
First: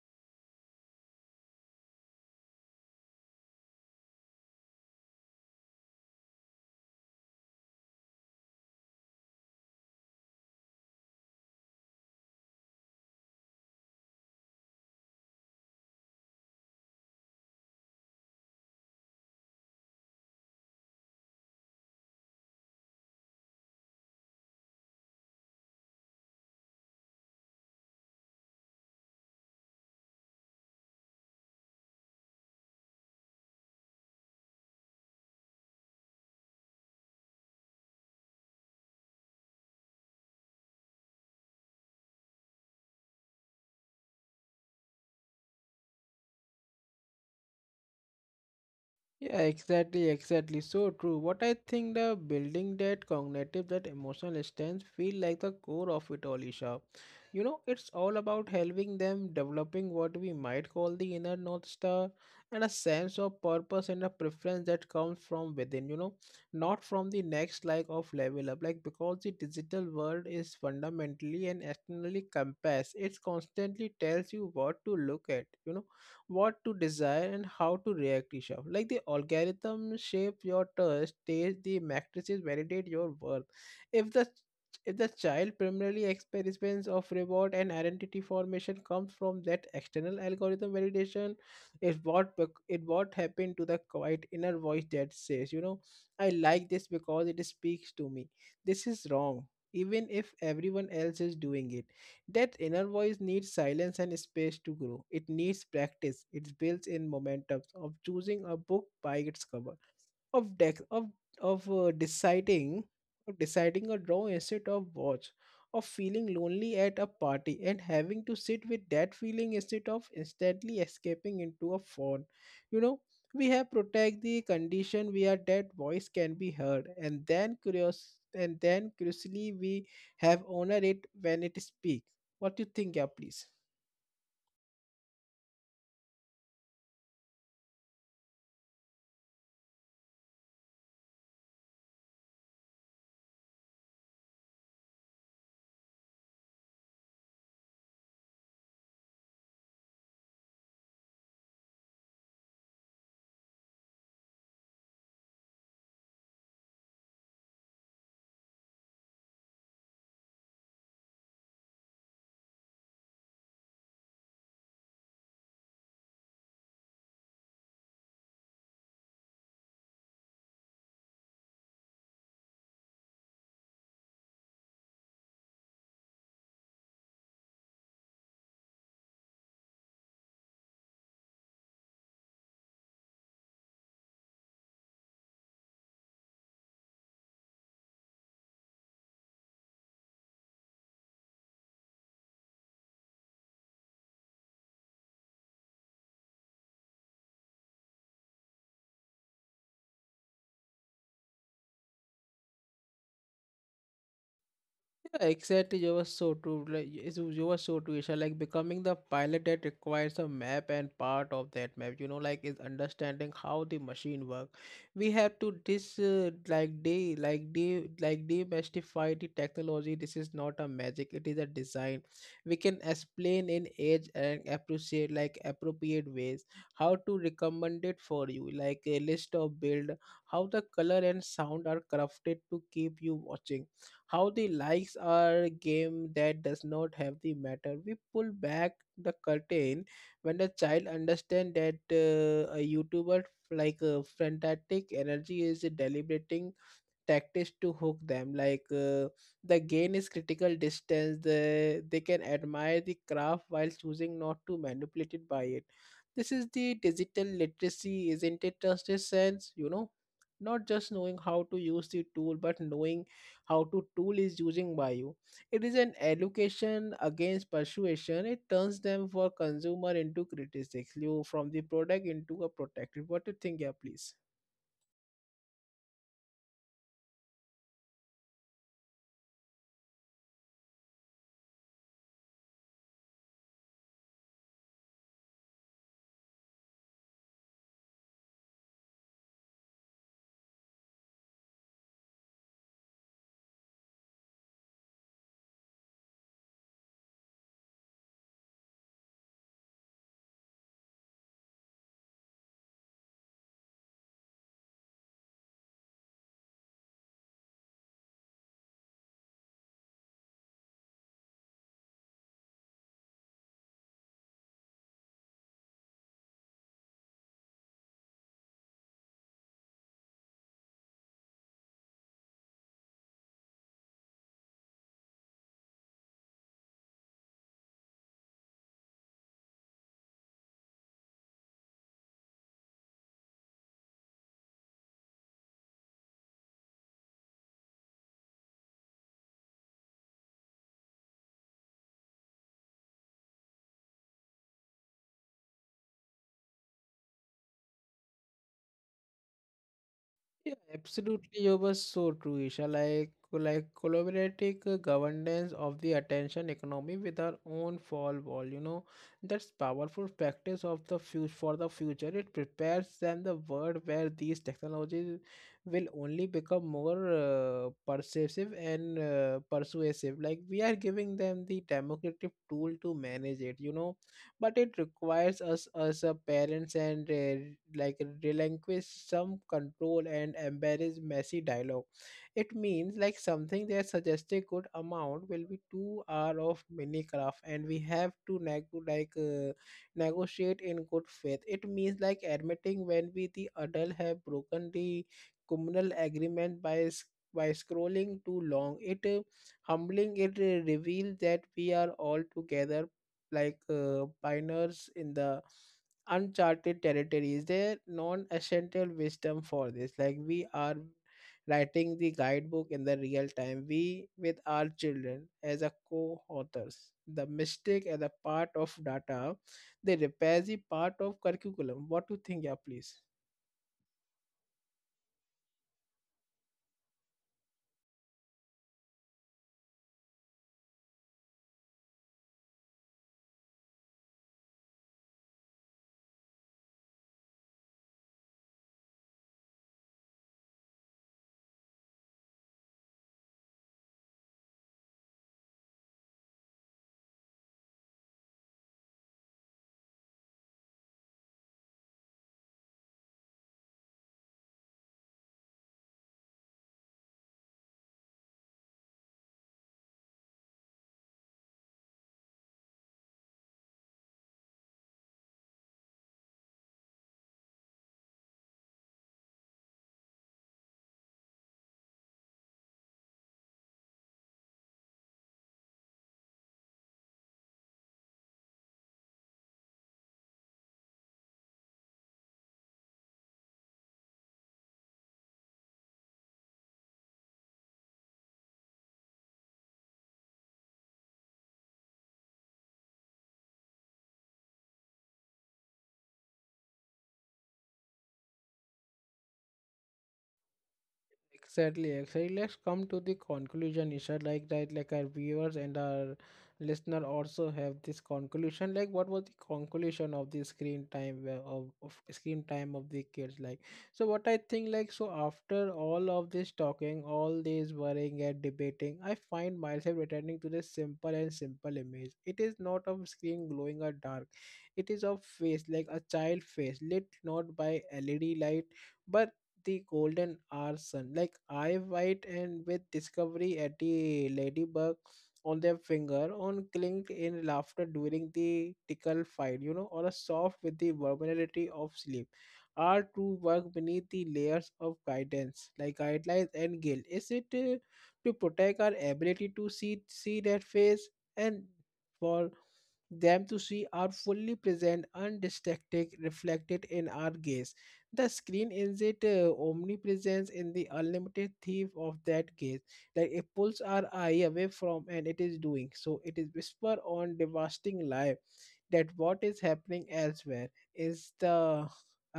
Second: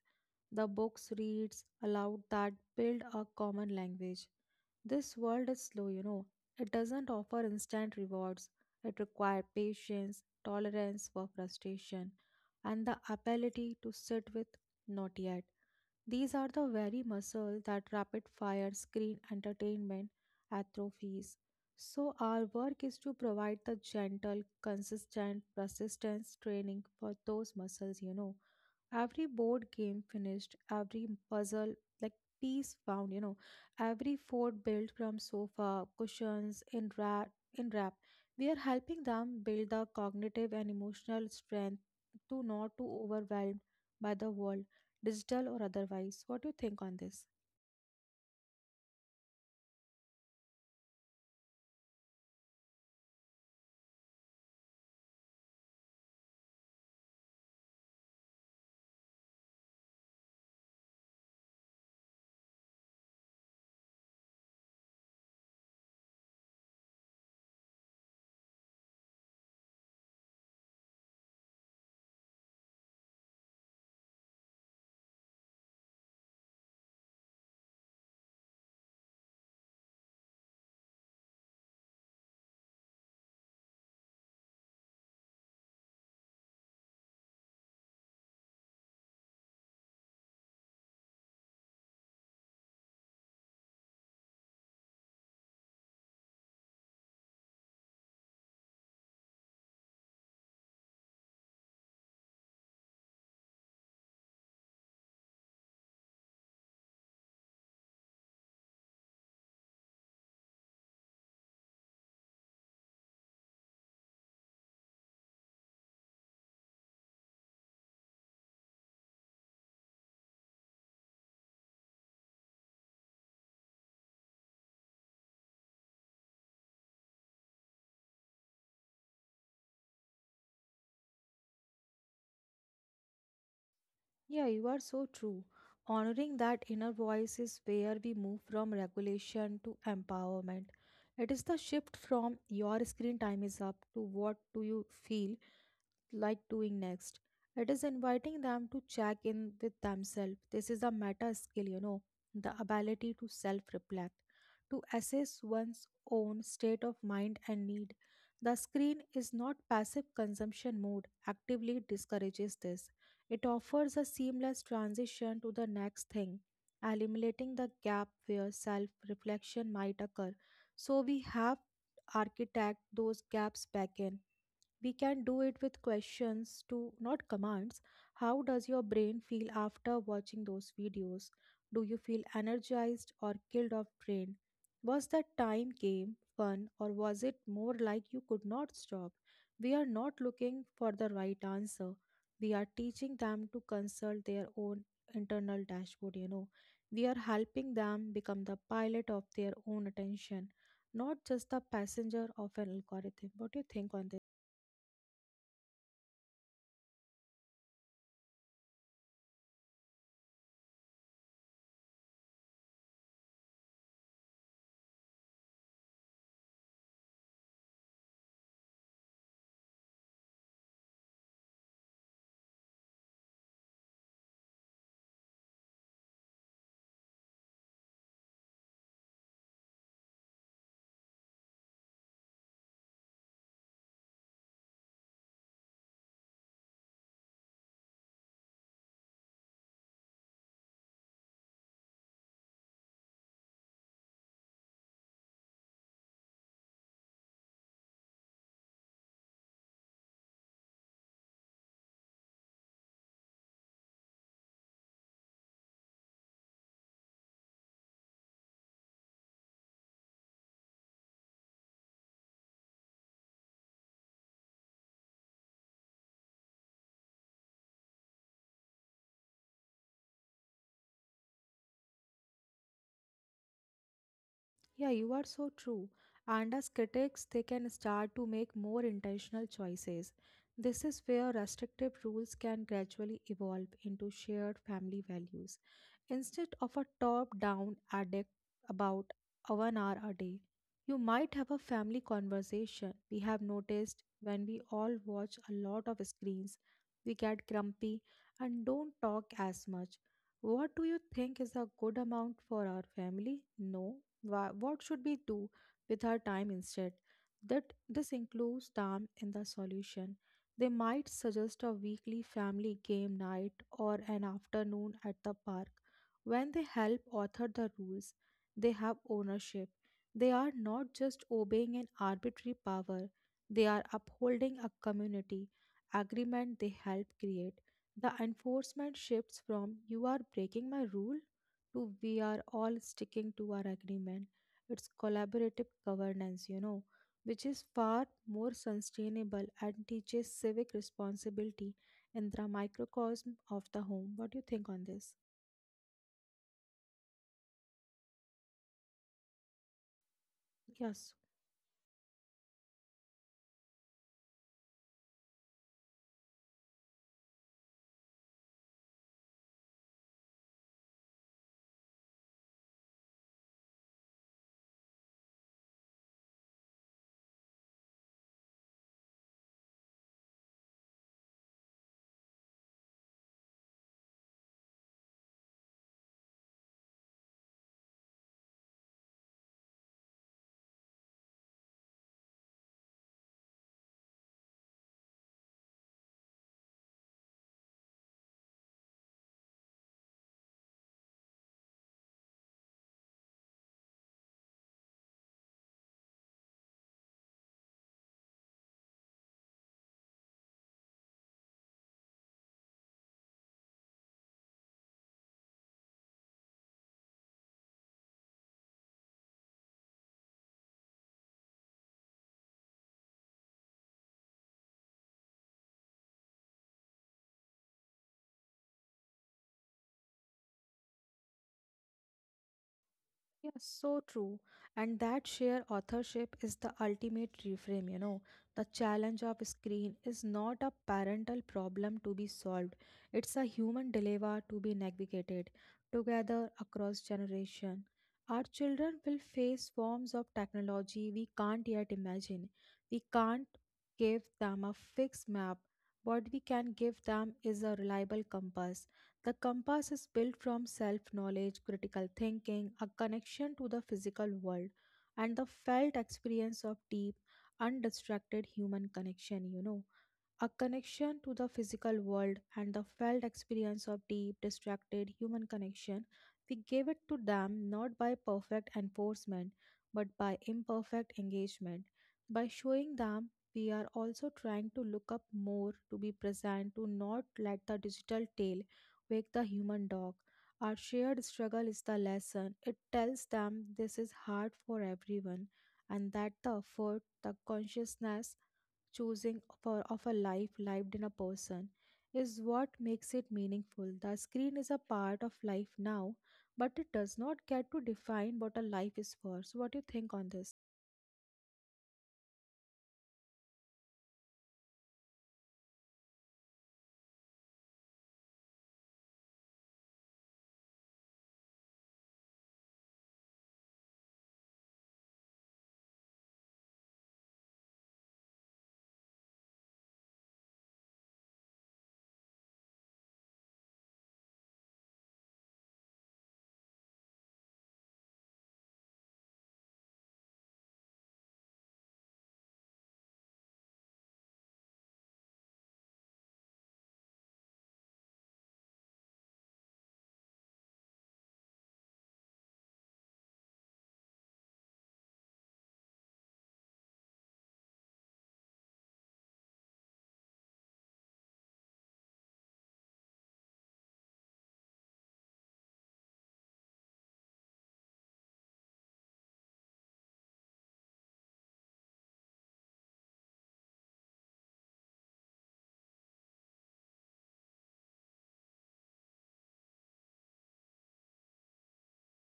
[SPEAKER 2] the books reads aloud that build a common language. This world is slow, you know. It doesn't offer instant rewards. It requires patience, tolerance for frustration, and the ability to sit with not yet. These are the very muscles that rapid fire screen entertainment atrophies. So, our work is to provide the gentle, consistent, persistence training for those muscles, you know, every board game finished, every puzzle like piece found, you know, every fort built from sofa cushions in wrap in wrap, we are helping them build the cognitive and emotional strength to not to overwhelmed by the world, digital or otherwise. What do you think on this?
[SPEAKER 1] Yeah, exactly, exactly. So true. What I think the building that cognitive, that emotional stance feel like the core of it all, Isha. You know, it's all about helping them developing what we might call the inner North Star and a sense of purpose and a preference that comes from within, you know, not from the next like of level up. Like because the digital world is fundamentally and externally compass, it constantly tells you what to look at, you know, what to desire and how to react to shop. Like the algorithm shape your taste, taste the matrices validate your worth. If the if the child primarily experience of reward and identity formation comes from that external algorithm validation, it what bec- it what happened to the quiet inner voice that says, you know, I like this because it speaks to me. This is wrong, even if everyone else is doing it. That inner voice needs silence and space to grow. It needs practice. It builds in momentum of choosing a book by its cover, of deck of of uh, deciding, of deciding a draw instead of watch, of feeling lonely at a party and having to sit with that feeling instead of instantly escaping into a phone, you know, we have protect the condition where that voice can be heard, and then curious, and then curiously we have honor it when it speaks. What do you think? Yeah, please.
[SPEAKER 2] Yeah, you are so true. Honoring that inner voice is where we move from regulation to empowerment. It is the shift from your screen time is up to what do you feel like doing next. It is inviting them to check in with themselves. This is a meta skill, you know, the ability to self reflect, to assess one's own state of mind and need. The screen is not passive consumption mode, actively discourages this. It offers a seamless transition to the next thing, eliminating the gap where self reflection might occur. So we have architect those gaps back in. We can do it with questions to not commands. How does your brain feel after watching those videos? Do you feel energized or killed off drained? Was that time game fun or was it more like you could not stop? We are not looking for the right answer, we are teaching them to consult their own internal dashboard, you know. We are helping them become the pilot of their own attention, not just the passenger of an algorithm. What do you think on this?
[SPEAKER 1] Yeah, exactly. You were so true. Like yes, you you were so true, Isha. Like becoming the pilot that requires a map, and part of that map, you know, like is understanding how the machine work. We have to this uh, like de like de like demystify the technology. This is not a magic. It is a design. We can explain in age and appreciate like appropriate ways how to recommend it for you. Like a list of build, how the color and sound are crafted to keep you watching, how the likes are a game that does not have the matter. We pull back the curtain. When the child understand that uh, a YouTuber like uh, frantic energy is deliberating tactics to hook them, like uh, the gain is critical distance, the, they can admire the craft while choosing not to manipulate it by it. This is the digital literacy, isn't it just a sense, you know, not just knowing how to use the tool but knowing how to tool is using by you. It is an education against persuasion. It turns them for consumer into critics, you from the product into a protector. What do you think? Yeah, please.
[SPEAKER 2] Yeah, you are so true. And as critics, they can start to make more intentional choices. This is where restrictive rules can gradually evolve into shared family values instead of a top down addict about a one hour a day. You might have a family conversation. We have noticed when we all watch a lot of screens, we get grumpy and don't talk as much. What do you think is a good amount for our family? No, Wha- what should we do with our time instead? That this includes time in the solution. They might suggest a weekly family game night or an afternoon at the park. When they help author the rules, they have ownership. They are not just obeying an arbitrary power, they are upholding a community agreement they help create. The enforcement shifts from "you are breaking my rule" to "we are all sticking to our agreement." It's collaborative governance, you know, which is far more sustainable and teaches civic responsibility in the microcosm of the home. What do you think on this?
[SPEAKER 1] Yeah,
[SPEAKER 2] Yes.
[SPEAKER 1] absolutely. You were so true, Isha. Like, like collaborative uh, governance of the attention economy with our own fall wall. You know, that's powerful practice of the future for the future. It prepares them the world where these technologies will only become more uh, persuasive and uh, persuasive. Like we are giving them the democratic tool to manage it. You know, but it requires us as a parents and uh, like relinquish some control and embrace messy dialogue. It means like something that suggested. Good amount will be two hours of Minecraft, and we have to neg- like uh, negotiate in good faith. It means like admitting when we the adult have broken the communal agreement by s- by scrolling too long it uh, humbling it uh, reveals that we are all together like uh, pioneers in the uncharted territories. Their non-essential wisdom for this, like we are writing the guidebook in the real time. We with our children as a co-authors. The mistake as a part of data, they repair the part of curriculum. What do you think? Yeah, please?
[SPEAKER 2] Yes, so true. And that sheer authorship is the ultimate reframe, you know. The challenge of screen is not a parental problem to be solved. It's a human dilemma to be navigated together across generation. Our children will face forms of technology we can't yet imagine. We can't give them a fixed map. What we can give them is a reliable compass. The compass is built from self knowledge, critical thinking, a connection to the physical world, and the felt experience of deep, undistracted human connection, you know a connection to the physical world and the felt experience of deep, distracted human connection. We gave it to them not by perfect enforcement, but by imperfect engagement. By showing them, we are also trying to look up more, to be present, to not let the digital tale wake the human dog. Our shared struggle is the lesson. It tells them this is hard for everyone and that the effort, the consciousness, choosing for of a life lived in a person is what makes it meaningful. The screen is a part of life now, but it does not get to define what a life is for. So what do you think on this?
[SPEAKER 1] Exactly, exactly. Let's come to the conclusion, Isha. Like that, like our viewers and our listener also have this conclusion. Like, what was the conclusion of the screen time uh, of, of screen time of the kids? Like, so what I think, like, so after all of this talking, all this worrying and debating, I find myself returning to this simple and simple image. It is not of screen glowing or dark. It is of face, like a child face, lit not by L E D light but the golden hour sun. Like eye white and with discovery at the ladybug on their finger on clinked in laughter during the tickle fight, you know, or a soft with the vulnerability of sleep. Are to work beneath the layers of guidance, like guidelines and guilt. Is it uh, to protect our ability to see see that face, and for them to see are fully present, undistracted, reflected in our gaze. The screen is it uh, omnipresence in the unlimited thief of that case. Like it pulls our eye away from, and it is doing so it is whisper on devastating life, that what is happening elsewhere is the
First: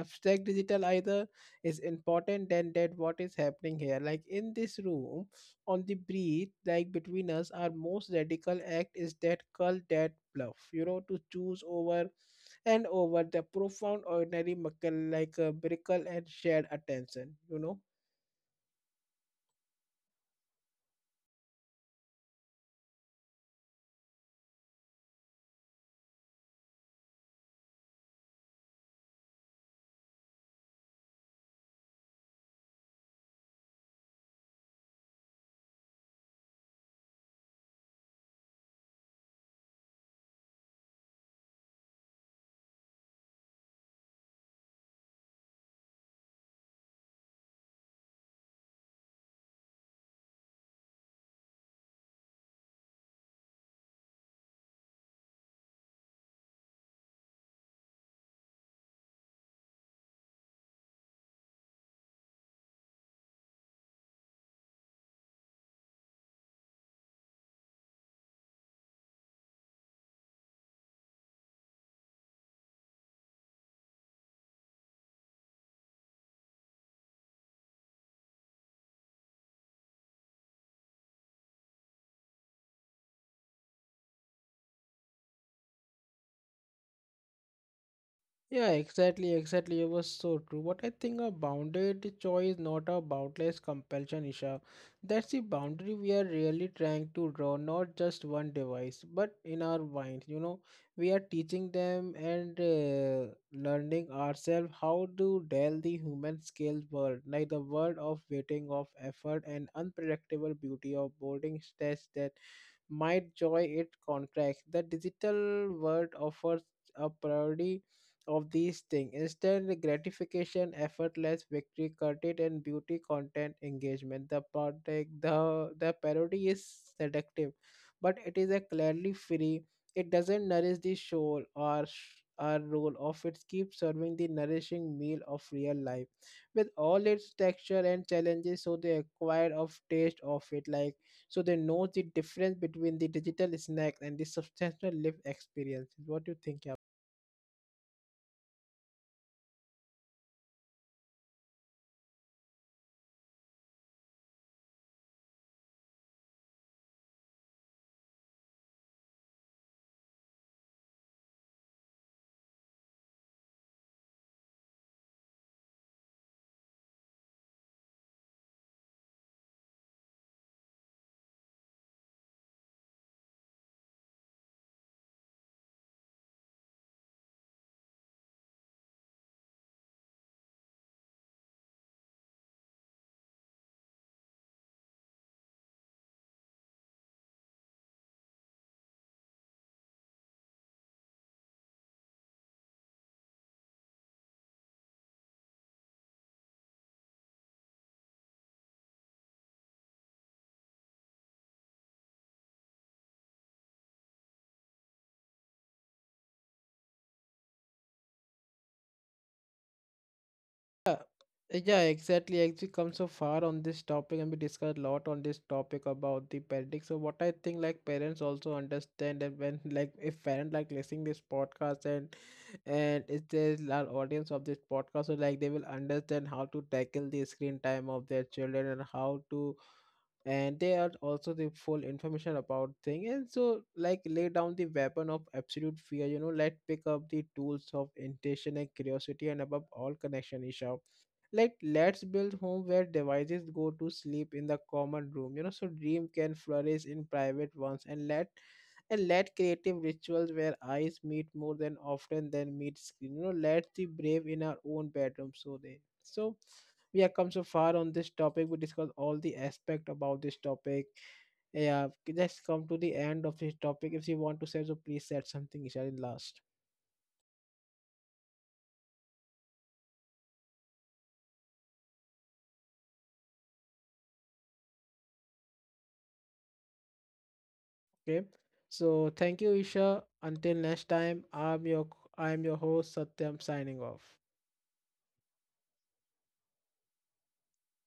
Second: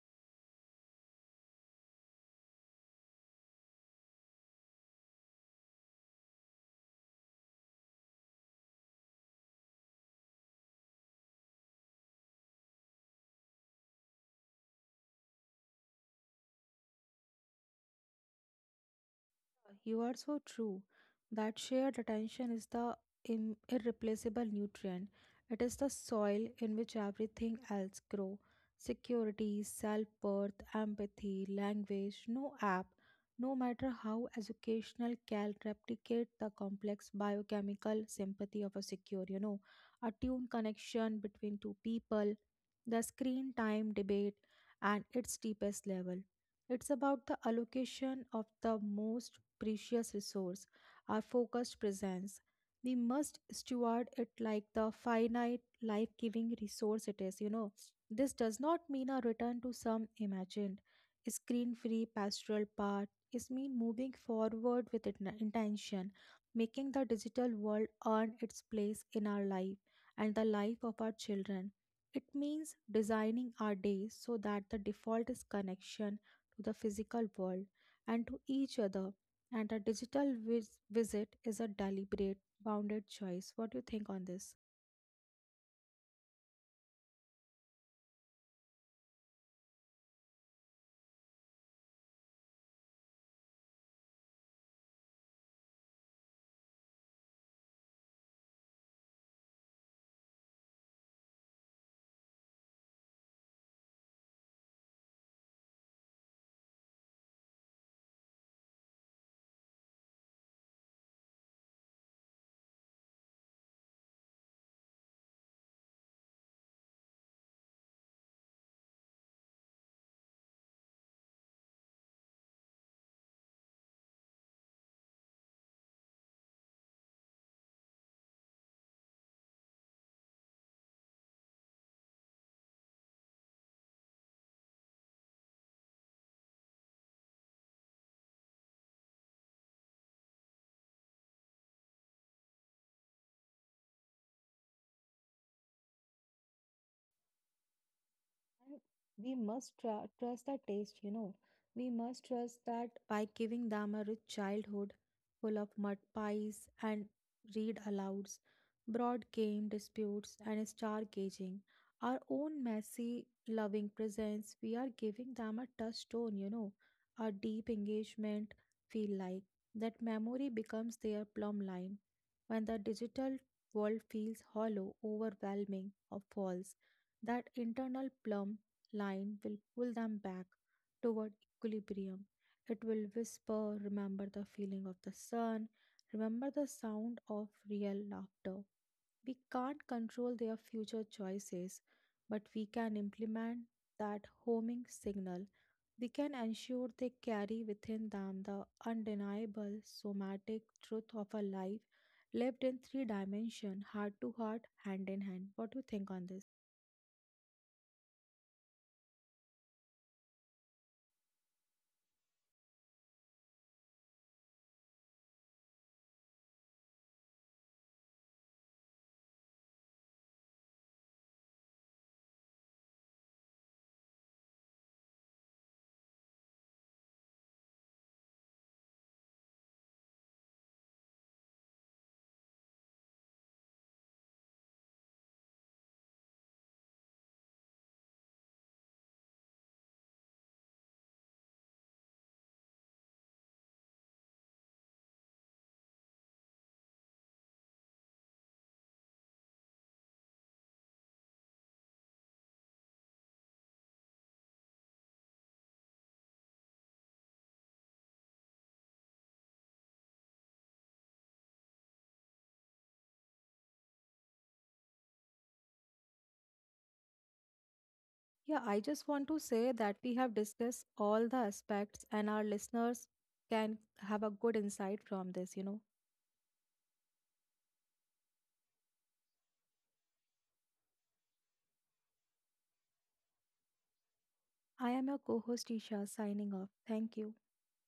[SPEAKER 1] abstract digital either, is important than that what is happening here, like in this room, on the breath like between us, our most radical act is that call that bluff, you know, to choose over and over the profound ordinary muckle like a miracle and shared attention, you know?
[SPEAKER 2] You are so true. That shared attention is the im- irreplaceable nutrient. It is the soil in which everything else grows. Security, self-worth, empathy, language, no app, no matter how educational, can replicate the complex biochemical sympathy of a secure, you know, attuned connection between two people, the screen time debate, and its deepest level. It's about the allocation of the most precious resource, our focused presence. We must steward it like the finite, life giving resource it is, you know. This does not mean a return to some imagined, screen free pastoral path. It means moving forward with it- intention, making the digital world earn its place in our life and the life of our children. It means designing our days so that the default is connection to the physical world and to each other, and a digital vis- visit is a deliberate, bounded choice. What do you think on this?
[SPEAKER 1] Yeah, exactly, exactly. It was so true. What I think a bounded choice, not a boundless compulsion, Isha. That's the boundary we are really trying to draw, not just one device, but in our mind. You know, we are teaching them and uh, learning ourselves how to deal the human scale world, like the world of waiting, of effort, and unpredictable beauty of boarding stress that might joy it contracts. The digital world offers a parody of these things. Instant gratification, effortless victory, curtain and beauty content engagement. The product the the parody is seductive, but it is a clearly free. It doesn't nourish the soul or sh- or role of it keeps serving the nourishing meal of real life with all its texture and challenges. So the acquired of taste of it, like so they know the difference between the digital snack and the substantial lived experiences. What do you think? Yeah,
[SPEAKER 2] And we must tr- trust our taste, you know. We must trust that by giving them a rich childhood full of mud pies and read alouds, broad game disputes, and stargazing, our own messy, loving presence, we are giving them a touchstone, you know. A deep engagement, feel like that memory becomes their plumb line. When the digital world feels hollow, overwhelming, or false, that internal plumb line will pull them back toward equilibrium. It will whisper, remember the feeling of the sun, remember the sound of real laughter. We can't control their future choices, but we can implement that homing signal. We can ensure they carry within them the undeniable somatic truth of a life lived in three dimension, heart to heart, hand in hand. What do you think on this?
[SPEAKER 1] yeah, yeah, exactly. Actually, come so far on this topic, and we discussed a lot on this topic about the parenting. So, what I think, like parents also understand that when, like, if parent like listening this podcast, and and if there's large audience of this podcast, so like they will understand how to tackle the screen time of their children and how to, and they are also the full information about thing, and so like lay down the weapon of absolute fear, you know, let pick up the tools of intention and curiosity and above all connection, Isha. Like, let's build home where devices go to sleep in the common room, you know, so dream can flourish in private ones, and let, and let creative rituals where eyes meet more than often than meet screen. You know, let's be brave in our own bedroom. So they so we have come so far on this topic. We discussed all the aspect about this topic. Yeah, let's come to the end of this topic. If you want to say so, please said something, Isha, in last.
[SPEAKER 2] Yeah, I just want to say that we have discussed all the aspects and our listeners can have a good insight from this, you know.
[SPEAKER 1] Okay. So thank you, Isha. Until next time, I'm your I'm your host Satyam signing off.
[SPEAKER 2] I am your co host, Isha, signing off. Thank you.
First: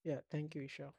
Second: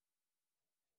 [SPEAKER 1] Yeah, thank you, Isha.